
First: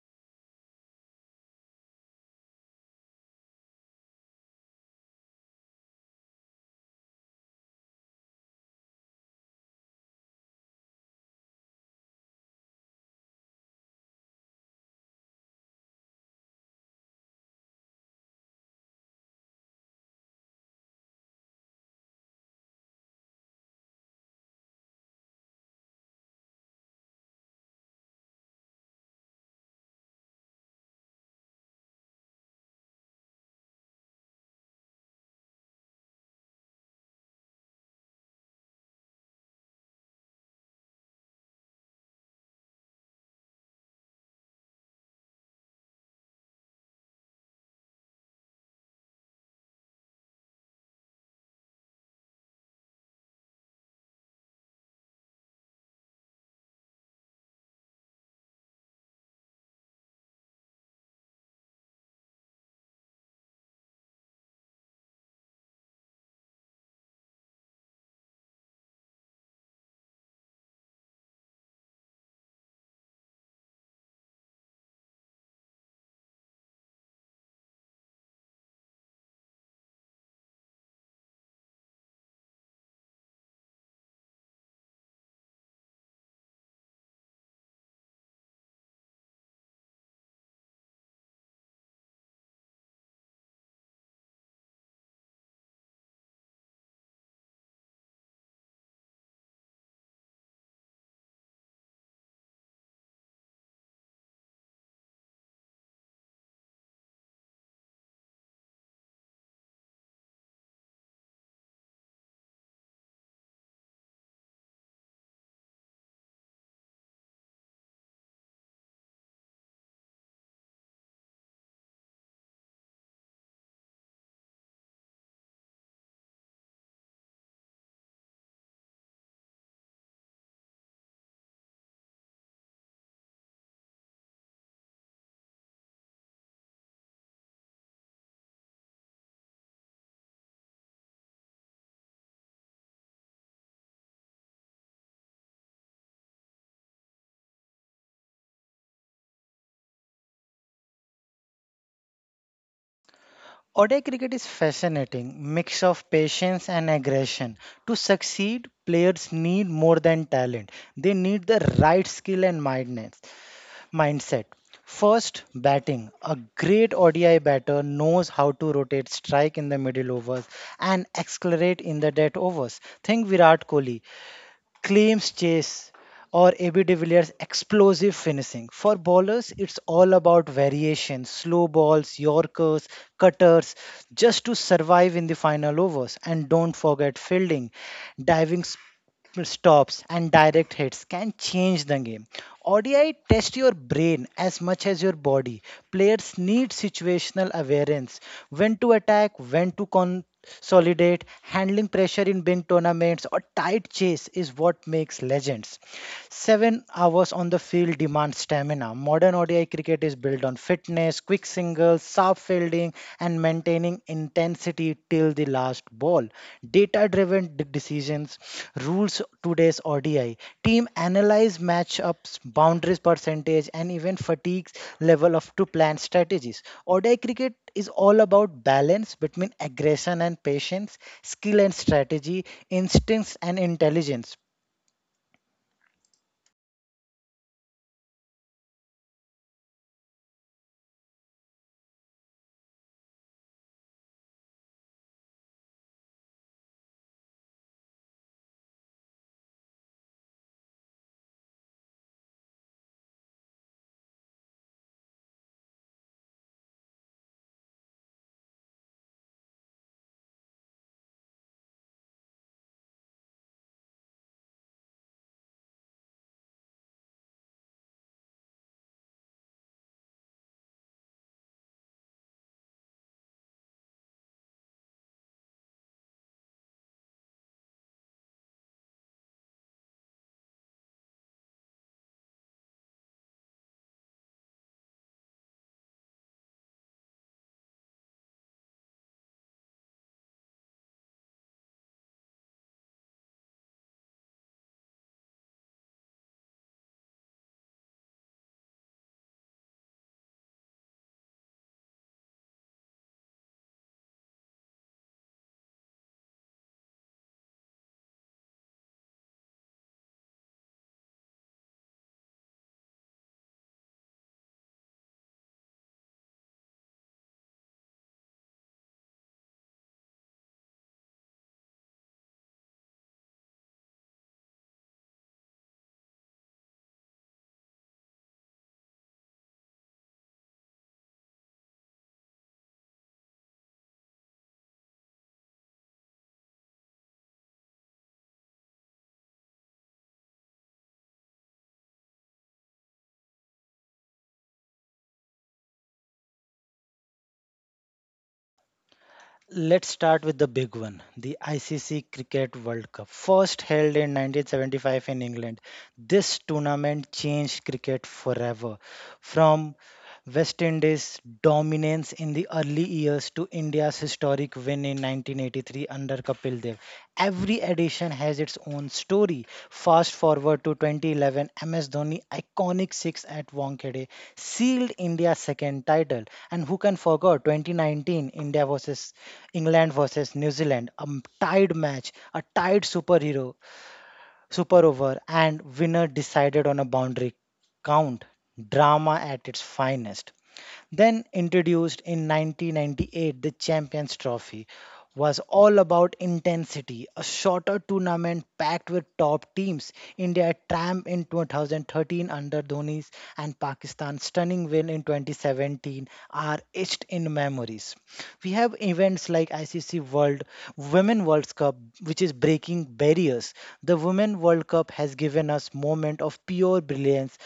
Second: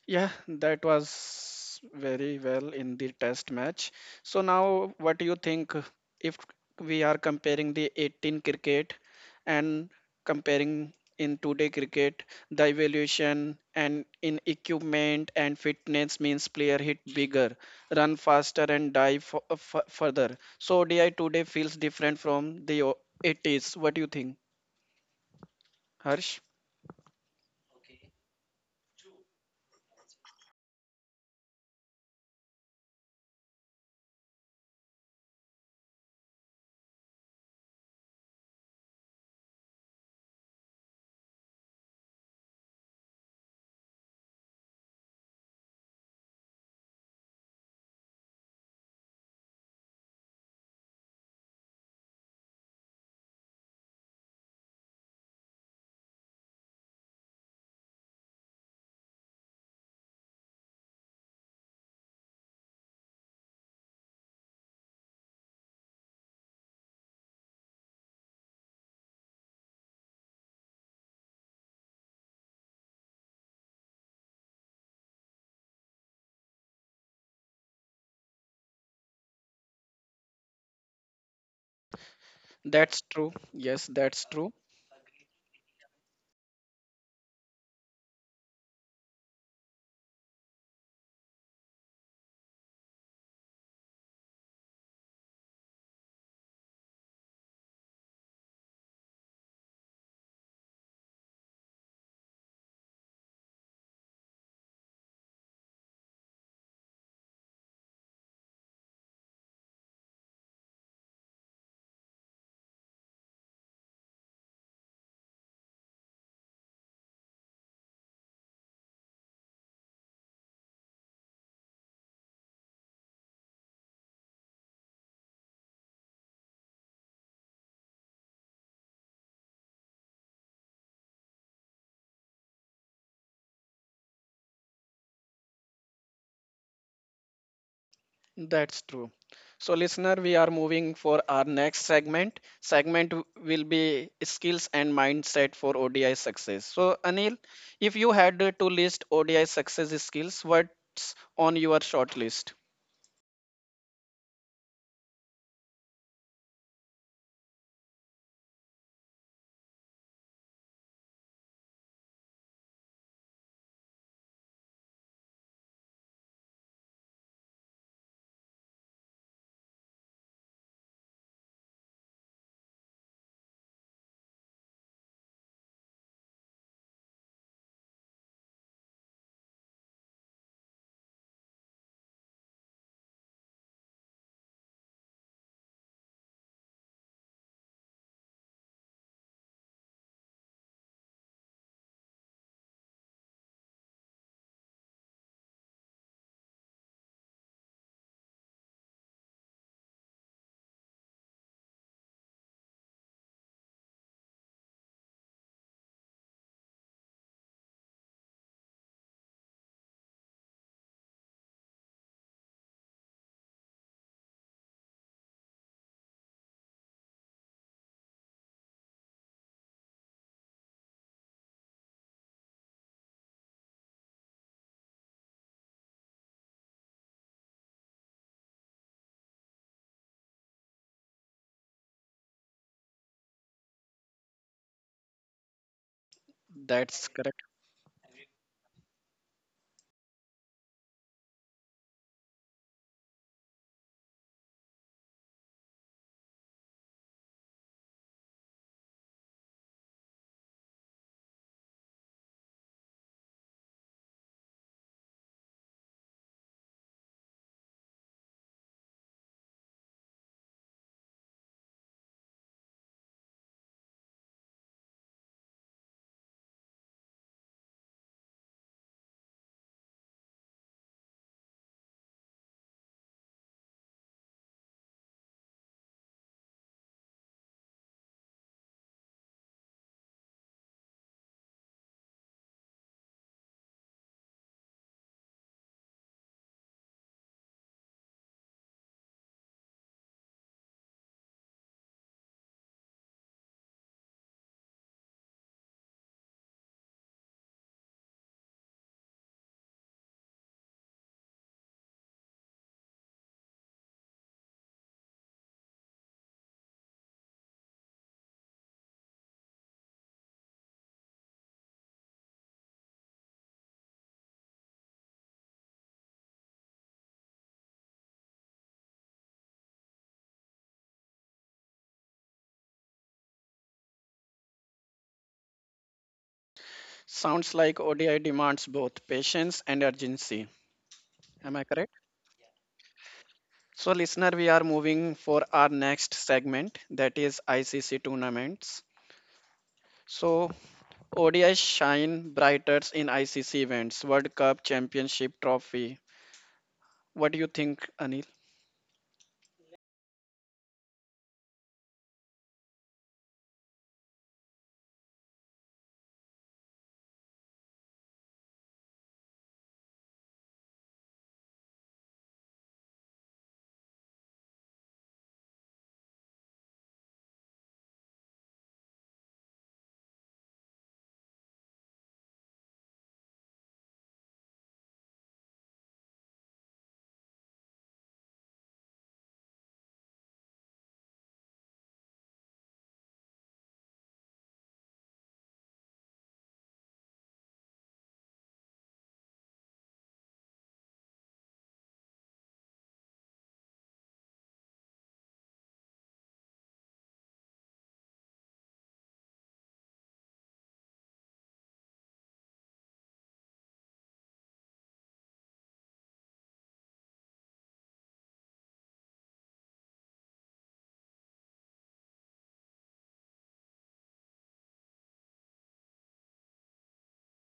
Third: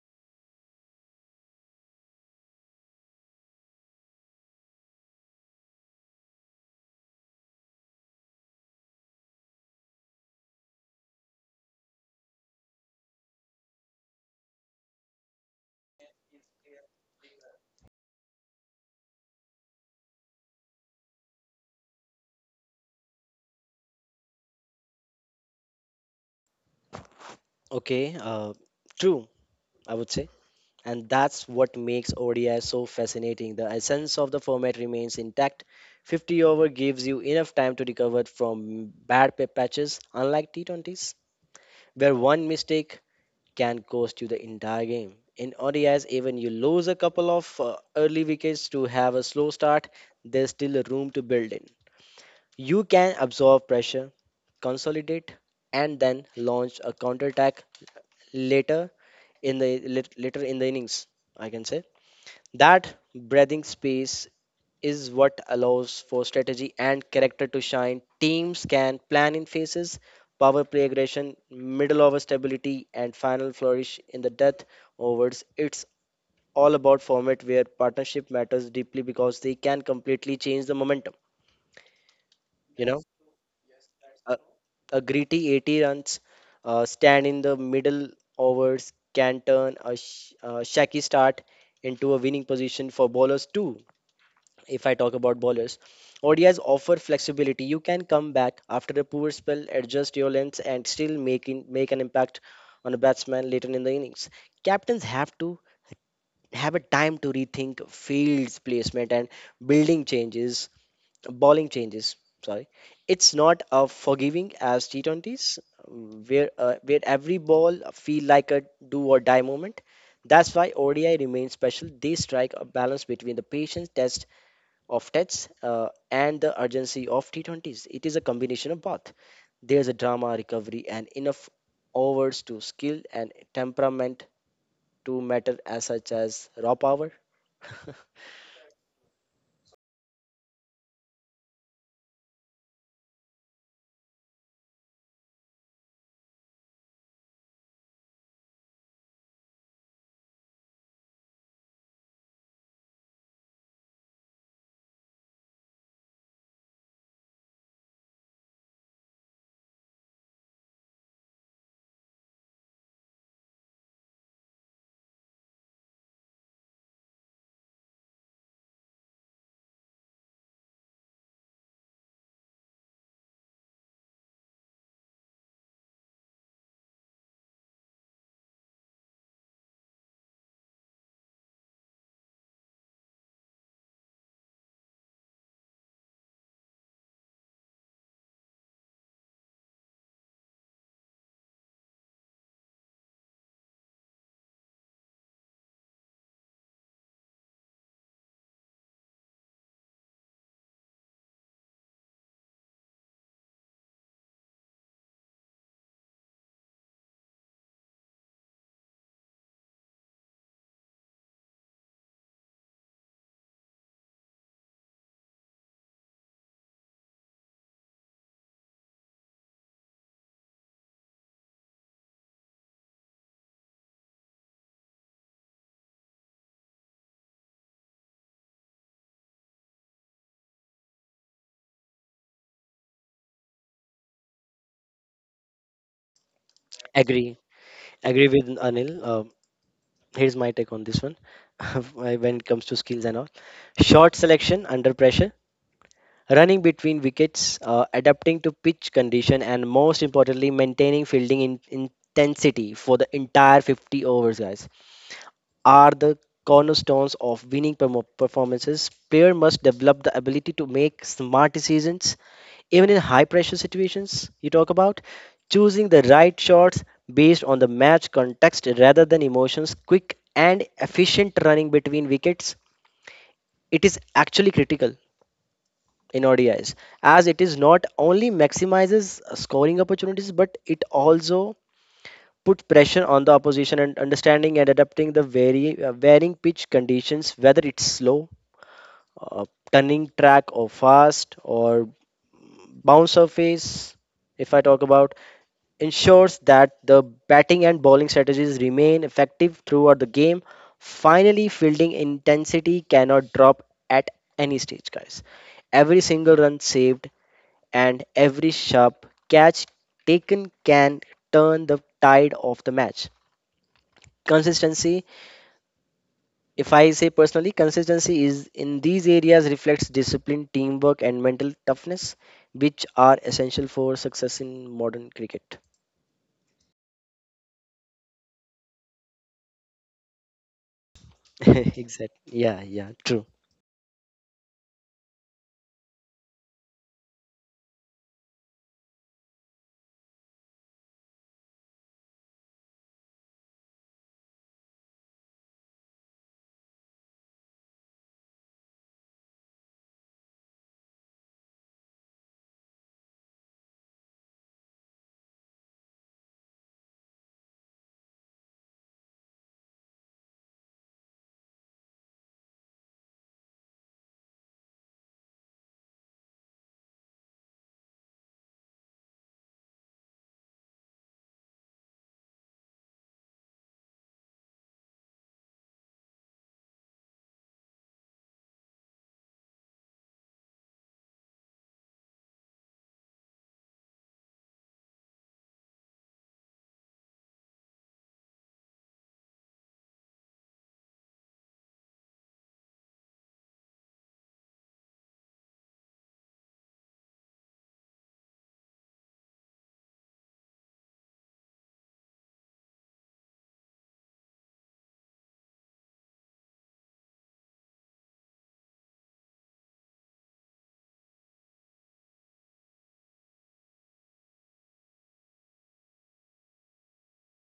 [SPEAKER 1] Yeah, that was very well in the test match. So now what do you think if we are comparing the eighteen cricket and comparing in today cricket, the evaluation and in equipment and fitness means player hit bigger, run faster and dive fu- uh, fu- further. So O D I today feels different from the o- eighties. What do you think, Harsh?
[SPEAKER 2] Okay, uh, true, I would say. And that's what makes O D I so fascinating. The essence of the format remains intact. fifty over gives you enough time to recover from bad pa- patches, unlike T twenty s, where one mistake can cost you the entire game. In O D Is, even you lose a couple of uh, early wickets to have a slow start, there's still a room to build in. You can absorb pressure, consolidate, and then launch a counterattack later in the lit- later in the innings, I can say that breathing space is what allows for strategy and character to shine. Teams can plan in phases: power play aggression, middle over stability, and final flourish in the death overs. It's all about format where partnership matters deeply because they can completely change the momentum you know
[SPEAKER 1] That's true. Yes, that's
[SPEAKER 2] Uh,
[SPEAKER 1] true.
[SPEAKER 2] A gritty eighty runs uh, stand in the middle overs can turn a, sh a shaky start into a winning position for bowlers too. If I talk about bowlers, O D Is offer flexibility. You can come back after a poor spell, adjust your lengths, and still make in, make an impact on a batsman later in the innings. Captains have to have a time to rethink fields placement and building changes bowling changes. Sorry, it's not a forgiving as T twenties, where uh, where every ball feel like a do or die moment. That's why O D I remains special. They strike a balance between the patience test of tests uh, and the urgency of T twenties. It is a combination of both. There's a drama, recovery, and enough overs to skill and temperament to matter as such as raw power.
[SPEAKER 1] That's true. So, listener, we are moving for our next segment. Segment w- will be skills and mindset for O D I success. So, Anil, if you had uh, to list O D I success skills, what's on your short list?
[SPEAKER 3] Oday cricket is fascinating mix of patience and aggression. To succeed, players need more than talent. They need the right skill and mindness, mindset. First, batting. A great O D I batter knows how to rotate strike in the middle overs and accelerate in the dead overs. Think Virat Kohli claims chase or A B de Villiers' explosive finishing. For bowlers, it's all about variation, slow balls, yorkers, cutters, just to survive in the final overs. And don't forget fielding, diving stops and direct hits can change the game. O D I tests your brain as much as your body. Players need situational awareness when to attack, when to consolidate. Handling pressure in big tournaments or tight chase is what makes legends. Seven hours on the field demand stamina. Modern O D I cricket is built on fitness, quick singles, sharp fielding, and maintaining intensity till the last ball. Data driven decisions rules today's O D I. Team analyze matchups, boundaries percentage, and even fatigue level of to plan strategies. O D I cricket is all about balance between aggression and patience, skill and strategy, instincts and intelligence.
[SPEAKER 1] That's
[SPEAKER 2] Agree,
[SPEAKER 1] correct.
[SPEAKER 2] agree with Anil. Uh, here's my take on this one. When it comes to skills and all, shot selection under pressure, running between wickets, uh, adapting to pitch condition, and most importantly maintaining fielding in- intensity for the entire fifty overs, guys, are the cornerstones of winning permo- performances. Player must develop the ability to make smart decisions even in high pressure situations. You talk about choosing the right shots based on the match context rather than emotions, quick and efficient running between wickets. It is actually critical in O D Is as it is not only maximizes scoring opportunities but it also put pressure on the opposition, and understanding and adapting the very uh, varying pitch conditions, whether it's slow, uh, turning track, or fast or bounce surface, if I talk about ensures that the batting and bowling strategies remain effective throughout the game. Finally, fielding intensity cannot drop at any stage, guys. Every single run saved and every sharp catch taken can turn the tide of the match. Consistency, if I say personally, consistency is in these areas reflects discipline, teamwork, and mental toughness, which are essential for success in modern cricket.
[SPEAKER 1] Sounds like O D I demands both patience and urgency. Am I correct?
[SPEAKER 2] Exactly. Yeah, yeah, true.
[SPEAKER 1] So, listener, we are moving for our next segment, that is I C C tournaments. So, O D I shine brightest in I C C events, World Cup, Championship Trophy. What do you think, Anil?
[SPEAKER 3] Let's start with the big one, the I C C Cricket World Cup, first held in nineteen seventy-five in England. This tournament changed cricket forever. From West Indies' dominance in the early years to India's historic win in nineteen eighty-three under Kapil Dev. Every edition has its own story. Fast forward to twenty eleven, M S Dhoni iconic six at Wankhede sealed India's second title. And who can forget twenty nineteen India versus England versus New Zealand, a m- tied match, a tied superhero, super over, and winner decided on a boundary count. Drama at its finest. Then introduced in nineteen ninety-eight, the Champions Trophy was all about intensity, a shorter tournament packed with top teams. India triumphed in twenty thirteen under Dhoni's and Pakistan's stunning win in twenty seventeen are etched in memories. We have events like I C C World Women World Cup, which is breaking barriers. The Women World Cup has given us moment of pure brilliance.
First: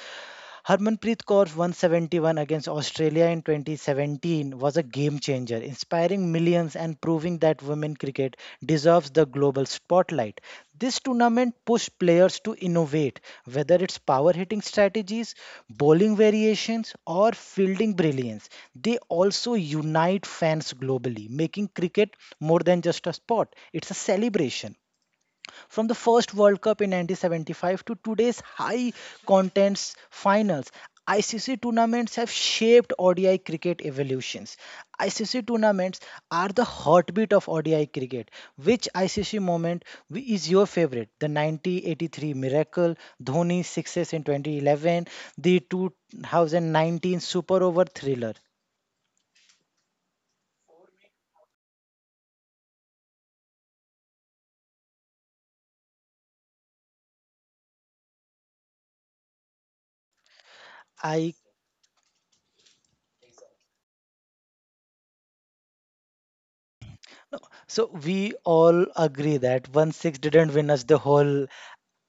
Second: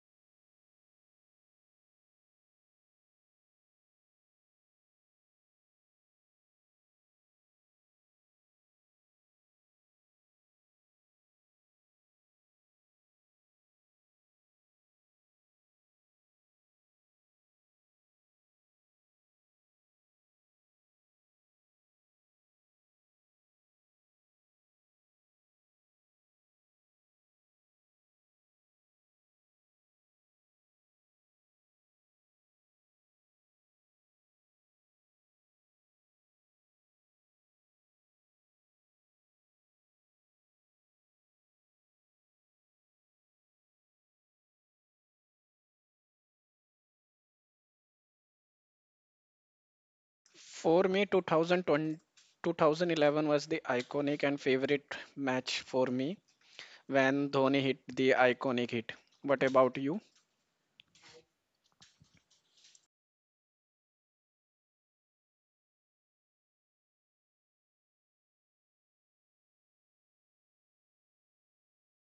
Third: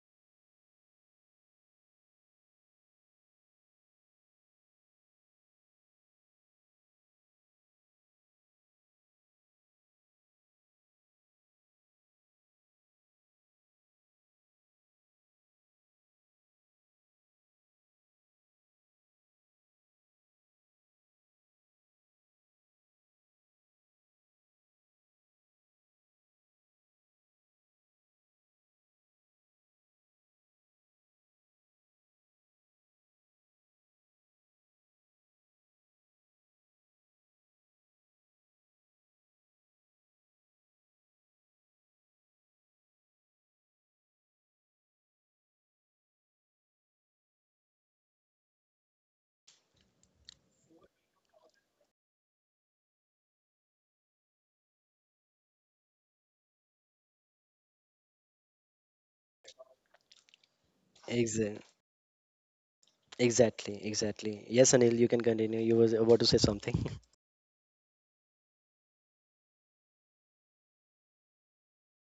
[SPEAKER 3] Harmanpreet Kaur's one seventy-one against Australia in twenty seventeen was a game changer, inspiring millions and proving that women cricket deserves the global spotlight. This tournament pushed players to innovate, whether it's power hitting strategies, bowling variations, or fielding brilliance. They also unite fans globally, making cricket more than just a sport, it's a celebration. From the first World Cup in nineteen seventy-five to today's high contents finals, I C C tournaments have shaped O D I cricket evolutions. I C C tournaments are the heartbeat of O D I cricket. Which I C C moment wi- is your favorite? The nineteen eighty-three miracle, Dhoni's success in twenty eleven, the twenty nineteen Super Over thriller.
[SPEAKER 1] For me, two thousand twenty two thousand eleven was the iconic and favorite match for me when Dhoni hit the iconic hit. What about you?
[SPEAKER 3] I
[SPEAKER 2] Exa- Exactly, exactly. Yes, Anil, you can continue. You was about to say something.
[SPEAKER 3] So we all agree that one six didn't win us the whole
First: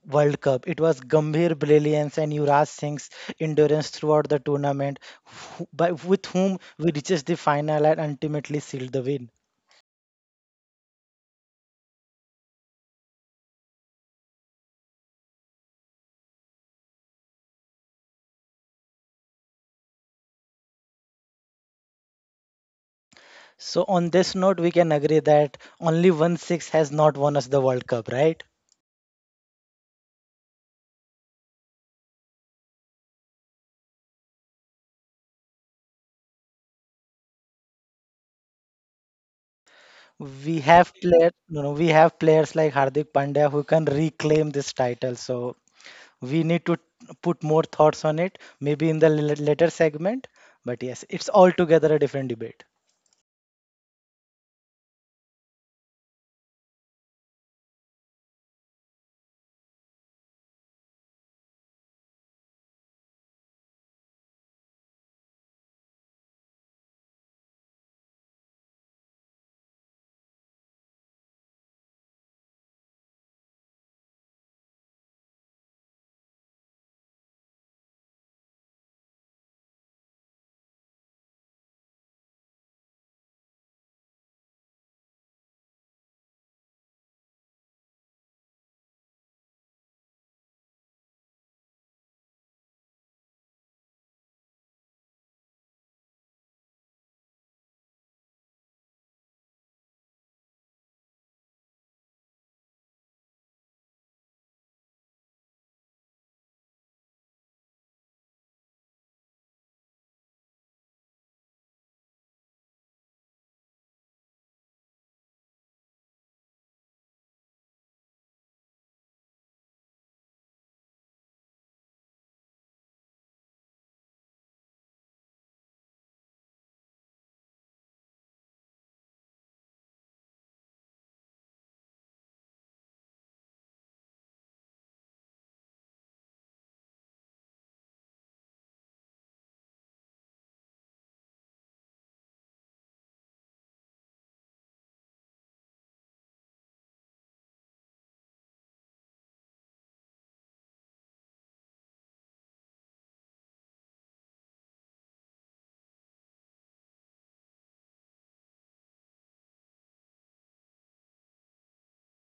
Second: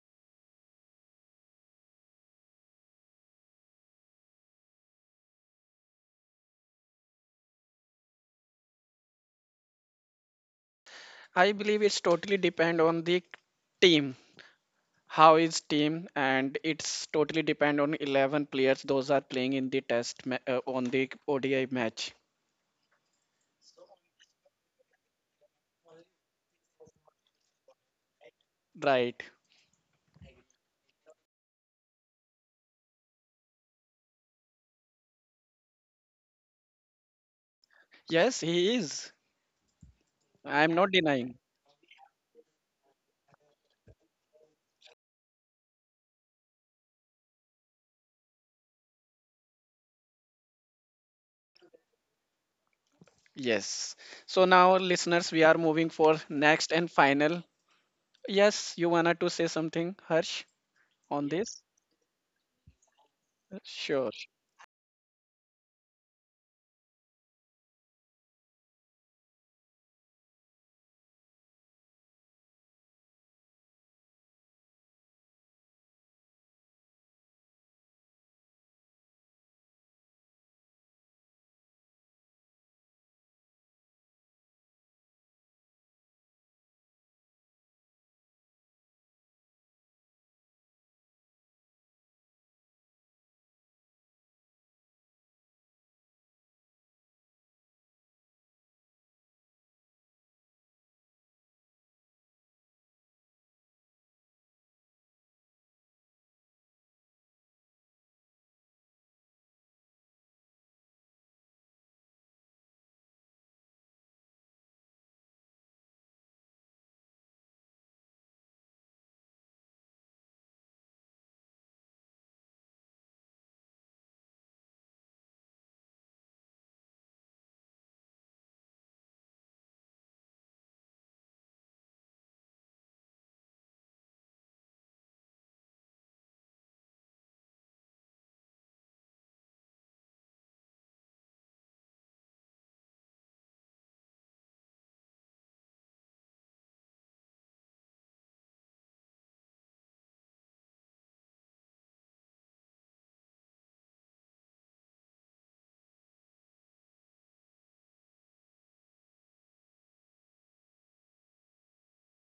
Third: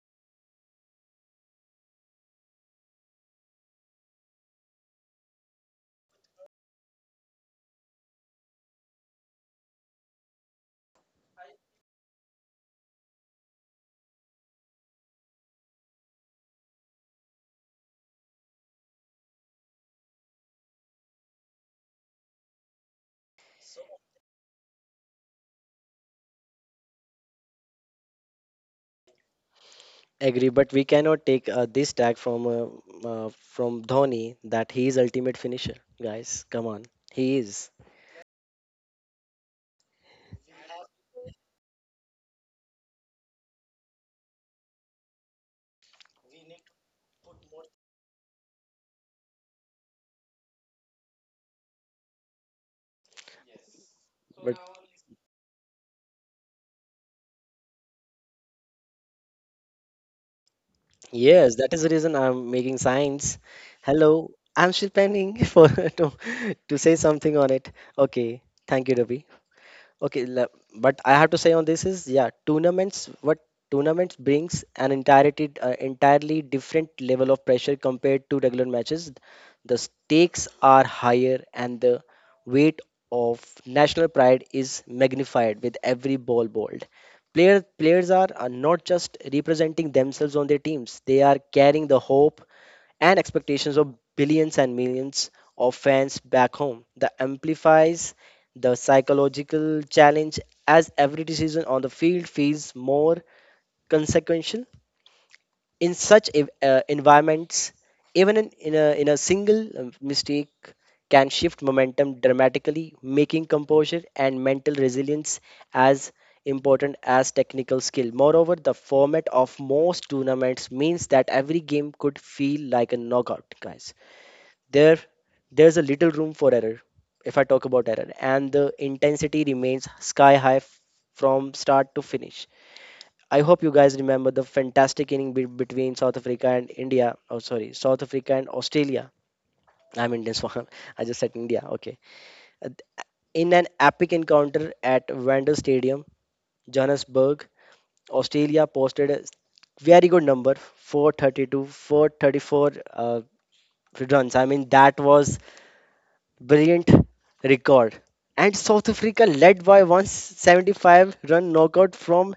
[SPEAKER 3] World Cup. It was Gambhir brilliance and Yuvraj Singh's endurance throughout the tournament, who- by with whom we reaches the final and ultimately sealed the win.
[SPEAKER 1] I believe it's totally depend on the team. How is team and it's totally depend on eleven players those are playing in the test ma- uh, on the O D I match.
[SPEAKER 3] So on this note, we can agree that only one six has not won us the World Cup, right?
[SPEAKER 1] Right.
[SPEAKER 2] Agree, but we cannot take uh, this tag from uh, uh, from Dhoni that he is ultimate finisher. Guys, come on, he is.
[SPEAKER 1] Yes, he is.
[SPEAKER 3] We
[SPEAKER 1] I'm not
[SPEAKER 3] have player,
[SPEAKER 1] denying.
[SPEAKER 3] you know, we have players like Hardik Pandya who can reclaim this title. So we need to put more thoughts on it, maybe in the l- later segment. But yes, it's altogether a different debate.
[SPEAKER 1] Yes. So
[SPEAKER 2] But
[SPEAKER 1] now, listeners, we are moving for next and final. Yes, you wanted to say something, Harsh, on
[SPEAKER 2] yes,
[SPEAKER 1] this?
[SPEAKER 2] that is the reason I'm making signs.
[SPEAKER 1] Sure.
[SPEAKER 2] Hello, I'm still planning for to to say something on it. Okay, thank you, Ravi. Okay, le- but I have to say on this is, yeah, tournaments. What Tournaments brings an entirety uh, entirely different level of pressure compared to regular matches. The stakes are higher, and the weight of national pride is magnified with every ball bowled. Player, players are, are not just representing themselves on their teams; they are carrying the hope and expectations of billions and millions of fans back home, that amplifies the psychological challenge as every decision on the field feels more consequential in such ev- uh, environments. Even in, in, a, in a single um, mistake can shift momentum dramatically, making composure and mental resilience as important as technical skill. Moreover, the format of most tournaments means that every game could feel like a knockout, guys. There there's a little room for error. If I talk about error And the intensity remains sky high f- from start to finish. I hope you guys remember the fantastic inning be- between South Africa and India, oh sorry, South Africa and Australia. I'm Indian, so I just said India. Okay. Uh, in an epic encounter at Wembley stadium, Johannesburg, Australia posted a very good number, 432 four thirty-four uh, runs. I mean, that was brilliant record. And South Africa led by one hundred seventy-five run knockout from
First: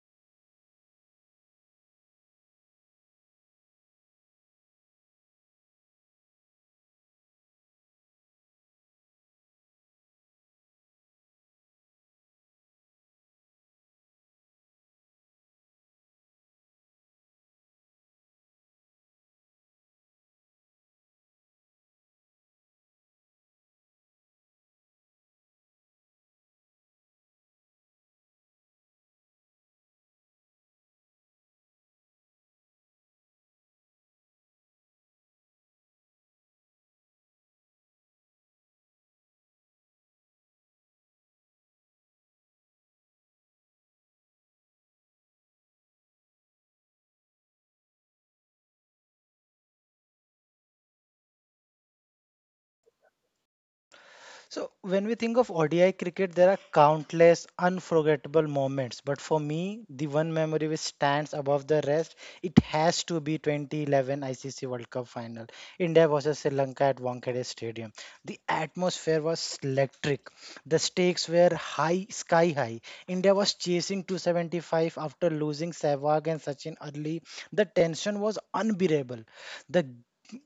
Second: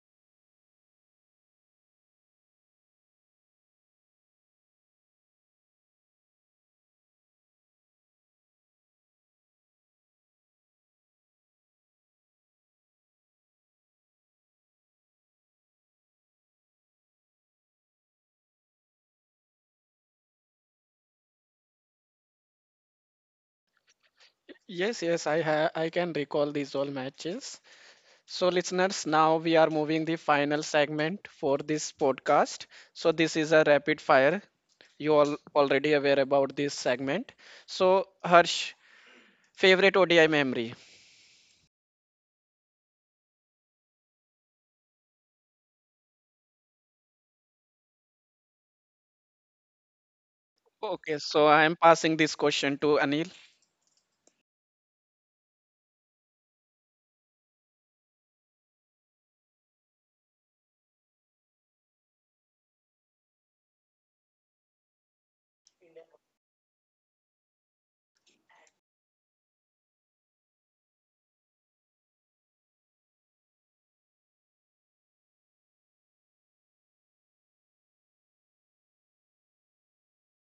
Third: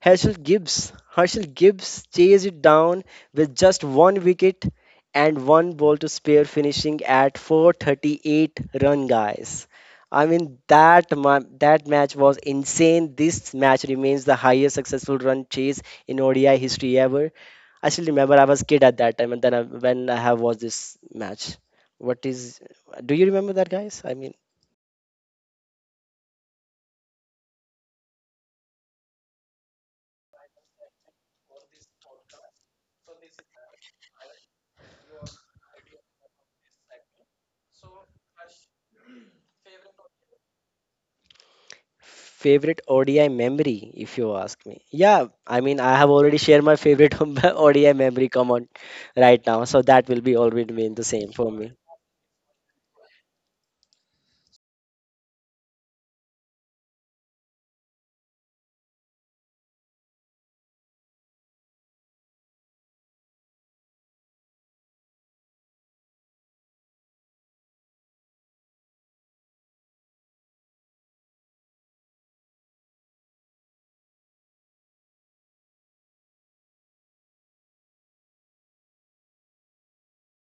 [SPEAKER 2] Herschel Gibbs. Herschel Gibbs chased it down with just one wicket and one ball to spare, finishing at four hundred thirty-eight run, guys. I mean that ma- that match was insane. This match remains the highest successful run chase in O D I history ever. I still remember I was kid at that time, and then I, when I have watched this match, what is? Do you remember that, guys? I mean,
[SPEAKER 1] Yes, yes, I have. I can recall these all matches. So, listeners, now we are moving the final segment for this podcast. So, this is a rapid fire. You all already aware about this segment. So, Harsh, favorite O D I memory.
[SPEAKER 2] favorite O D I memory, if you ask me. Yeah, I mean, I have already shared my favorite O D I memory. Come on, right now, so that will be always remain the
[SPEAKER 1] Okay,
[SPEAKER 2] same
[SPEAKER 1] so
[SPEAKER 2] for
[SPEAKER 1] I
[SPEAKER 2] me.
[SPEAKER 1] am passing this question to Anil.
[SPEAKER 3] So, when we think of O D I cricket, there are countless unforgettable moments. But for me, the one memory which stands above the rest, it has to be twenty eleven I C C World Cup final, India versus Sri Lanka at Wankhede Stadium. The atmosphere was electric. The stakes were high, sky high. India was chasing two seventy-five after losing Sehwag and Sachin early. The tension was unbearable. The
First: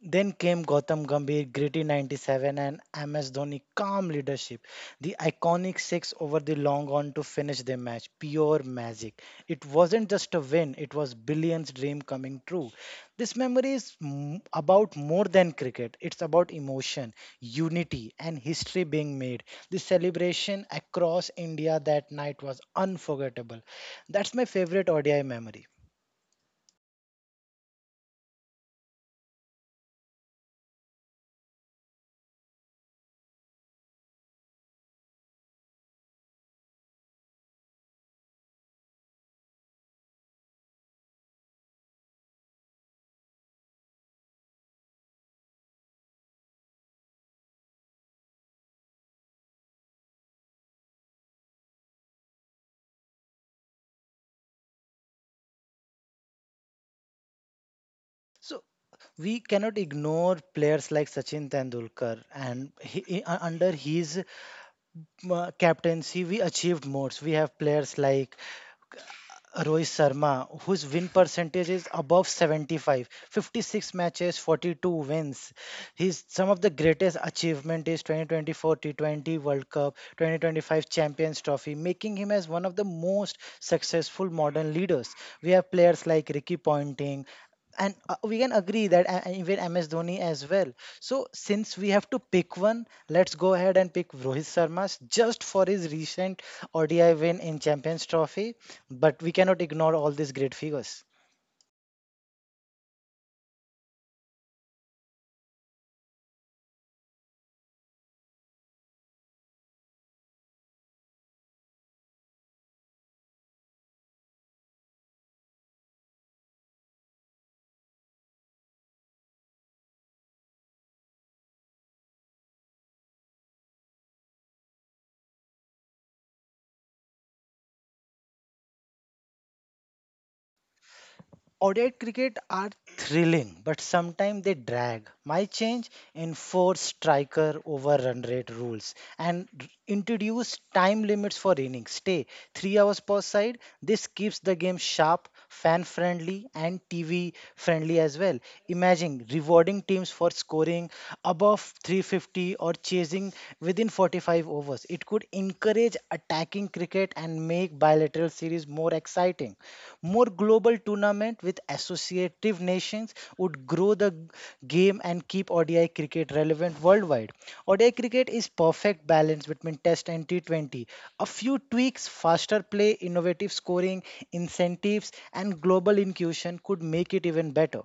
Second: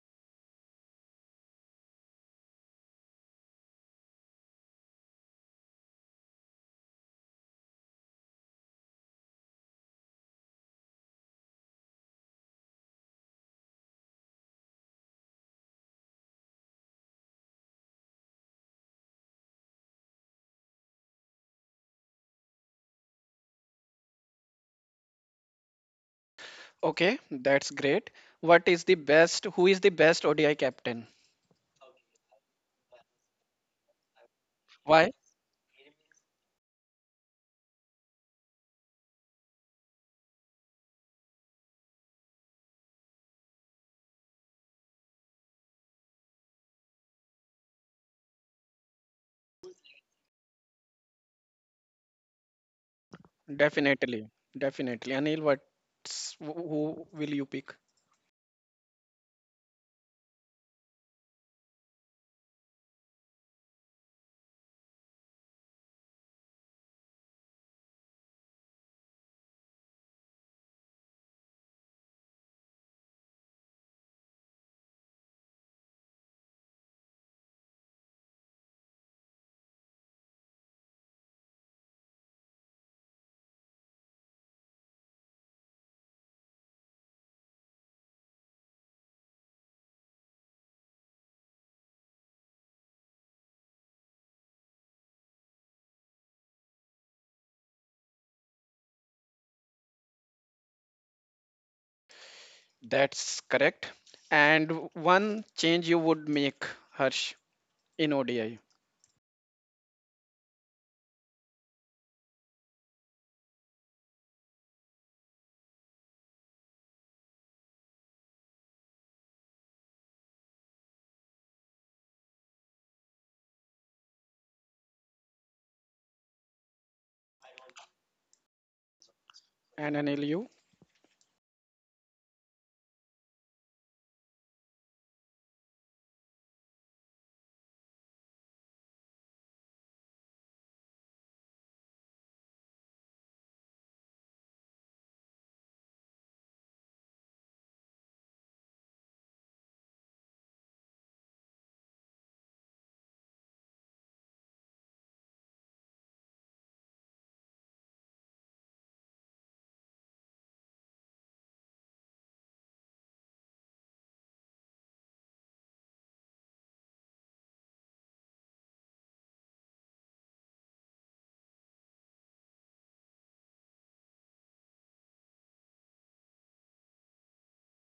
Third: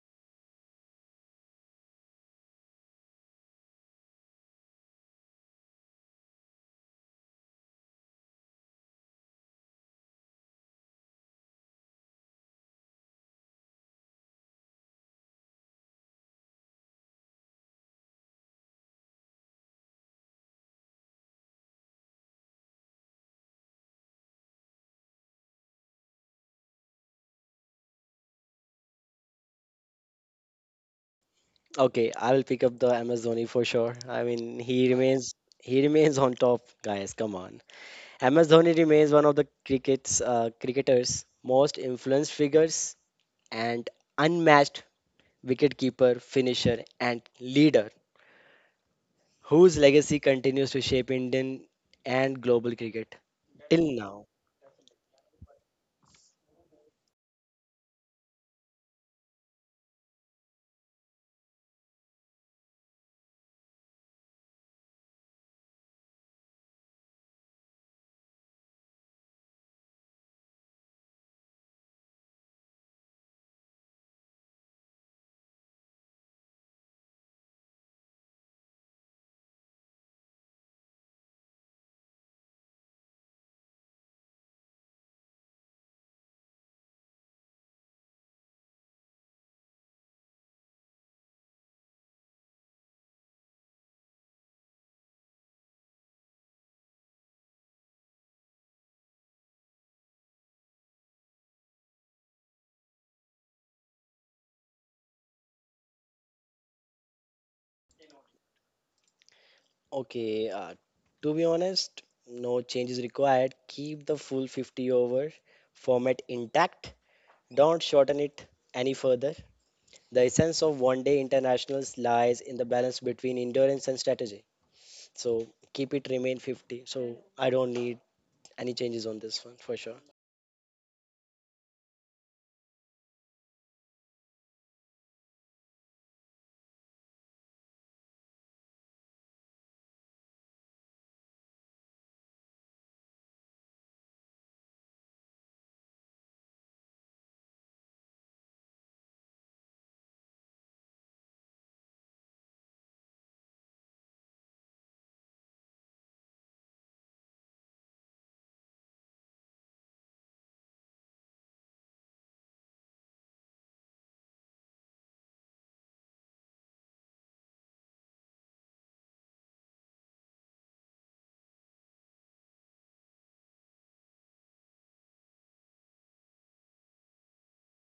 [SPEAKER 3] then came Gautam Gambhir, gritty ninety-seven, and M S Dhoni, calm leadership. The iconic six over the long on to finish the match, pure magic. It wasn't just a win, it was billions' dream coming true. This memory is m- about more than cricket, it's about emotion, unity, and history being made. The celebration across India that night was unforgettable. That's my favorite O D I memory.
[SPEAKER 1] Okay, that's great. What is the best? Who is the best O D I captain?
[SPEAKER 2] Okay, I will pick up the M S Dhoni for sure. I mean, he
[SPEAKER 1] Why?
[SPEAKER 2] remains he remains on top, guys. Come on, M S Dhoni remains one of the cricket's uh, cricketers most influenced figures and unmatched wicketkeeper, finisher, and leader, whose legacy continues to shape Indian and global cricket till now.
[SPEAKER 1] Definitely, definitely. Anil, what's wh- who will you pick?
[SPEAKER 3] So, we cannot ignore players like Sachin Tendulkar, and he, he- u- under his uh, captaincy, we achieved more. We have players like Rohit Sharma, whose win percentage is above seventy-five, fifty-six matches, forty-two wins. His some of the greatest achievement is twenty twenty-four T twenty World Cup, twenty twenty-five Champions Trophy, making him as one of the most successful modern leaders. We have players like Ricky Ponting, and uh, we can agree that uh, and even M S Dhoni as well. So since we have to pick one, let's go ahead and pick Rohit Sharma just for his recent O D I win in Champions Trophy but we cannot ignore all these great figures.
[SPEAKER 1] That's correct. And one change you would make, Harsh, in O D I.
[SPEAKER 2] Okay, uh, to be honest, no change is required. Keep the full fifty over format intact, don't shorten it any further. The essence of one day internationals lies in the balance between endurance and strategy. So keep it remain fifty. So I don't need any changes on this one for
[SPEAKER 1] And
[SPEAKER 2] sure.
[SPEAKER 1] Anil, you.
[SPEAKER 3] O D I cricket are thrilling, but sometimes they drag. My change enforce striker over run rate rules and r- introduce time limits for innings. Stay three hours per side. This keeps the game sharp, fan friendly, and T V friendly as well. Imagine rewarding teams for scoring above three fifty or chasing within forty-five overs. It could encourage attacking cricket and make bilateral series more exciting. More global tournament with associative nations would grow the game and keep O D I cricket relevant worldwide. O D I cricket is perfect balance between Test and T twenty. A few tweaks, faster play, innovative scoring, incentives, and global inclusion could make it even better.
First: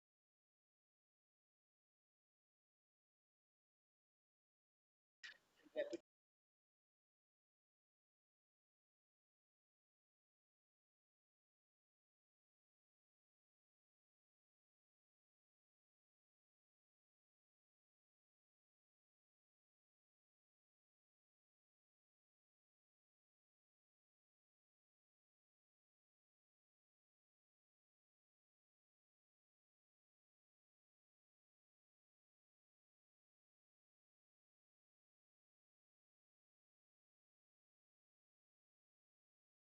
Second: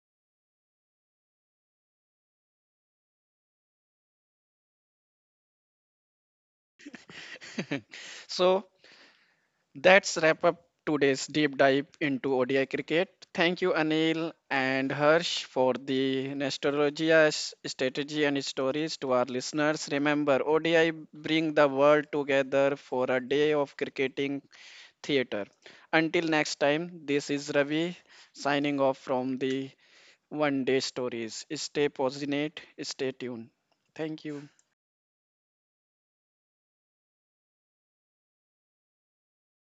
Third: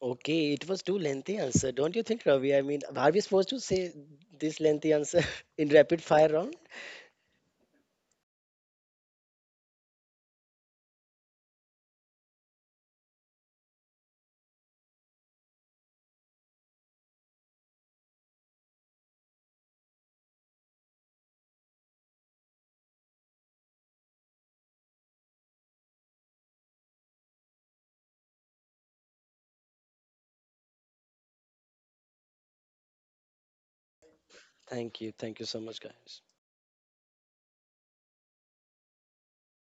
[SPEAKER 2] Okay, it was too lengthy answer, don't you think, Ravi? I mean, are we supposed to say this lengthy answer in rapid fire round?
[SPEAKER 1] So that's wrap up today's deep dive into O D I cricket. Thank you, Anil and Harsh, for the nostalgia's strategy and stories to our listeners. Remember, O D I bring the world together for a day of cricketing theater. Until next time, this is Ravi signing off from the One Day Stories. Stay positive, stay tuned. Thank you.
[SPEAKER 2] Thank you, thank you so much, guys.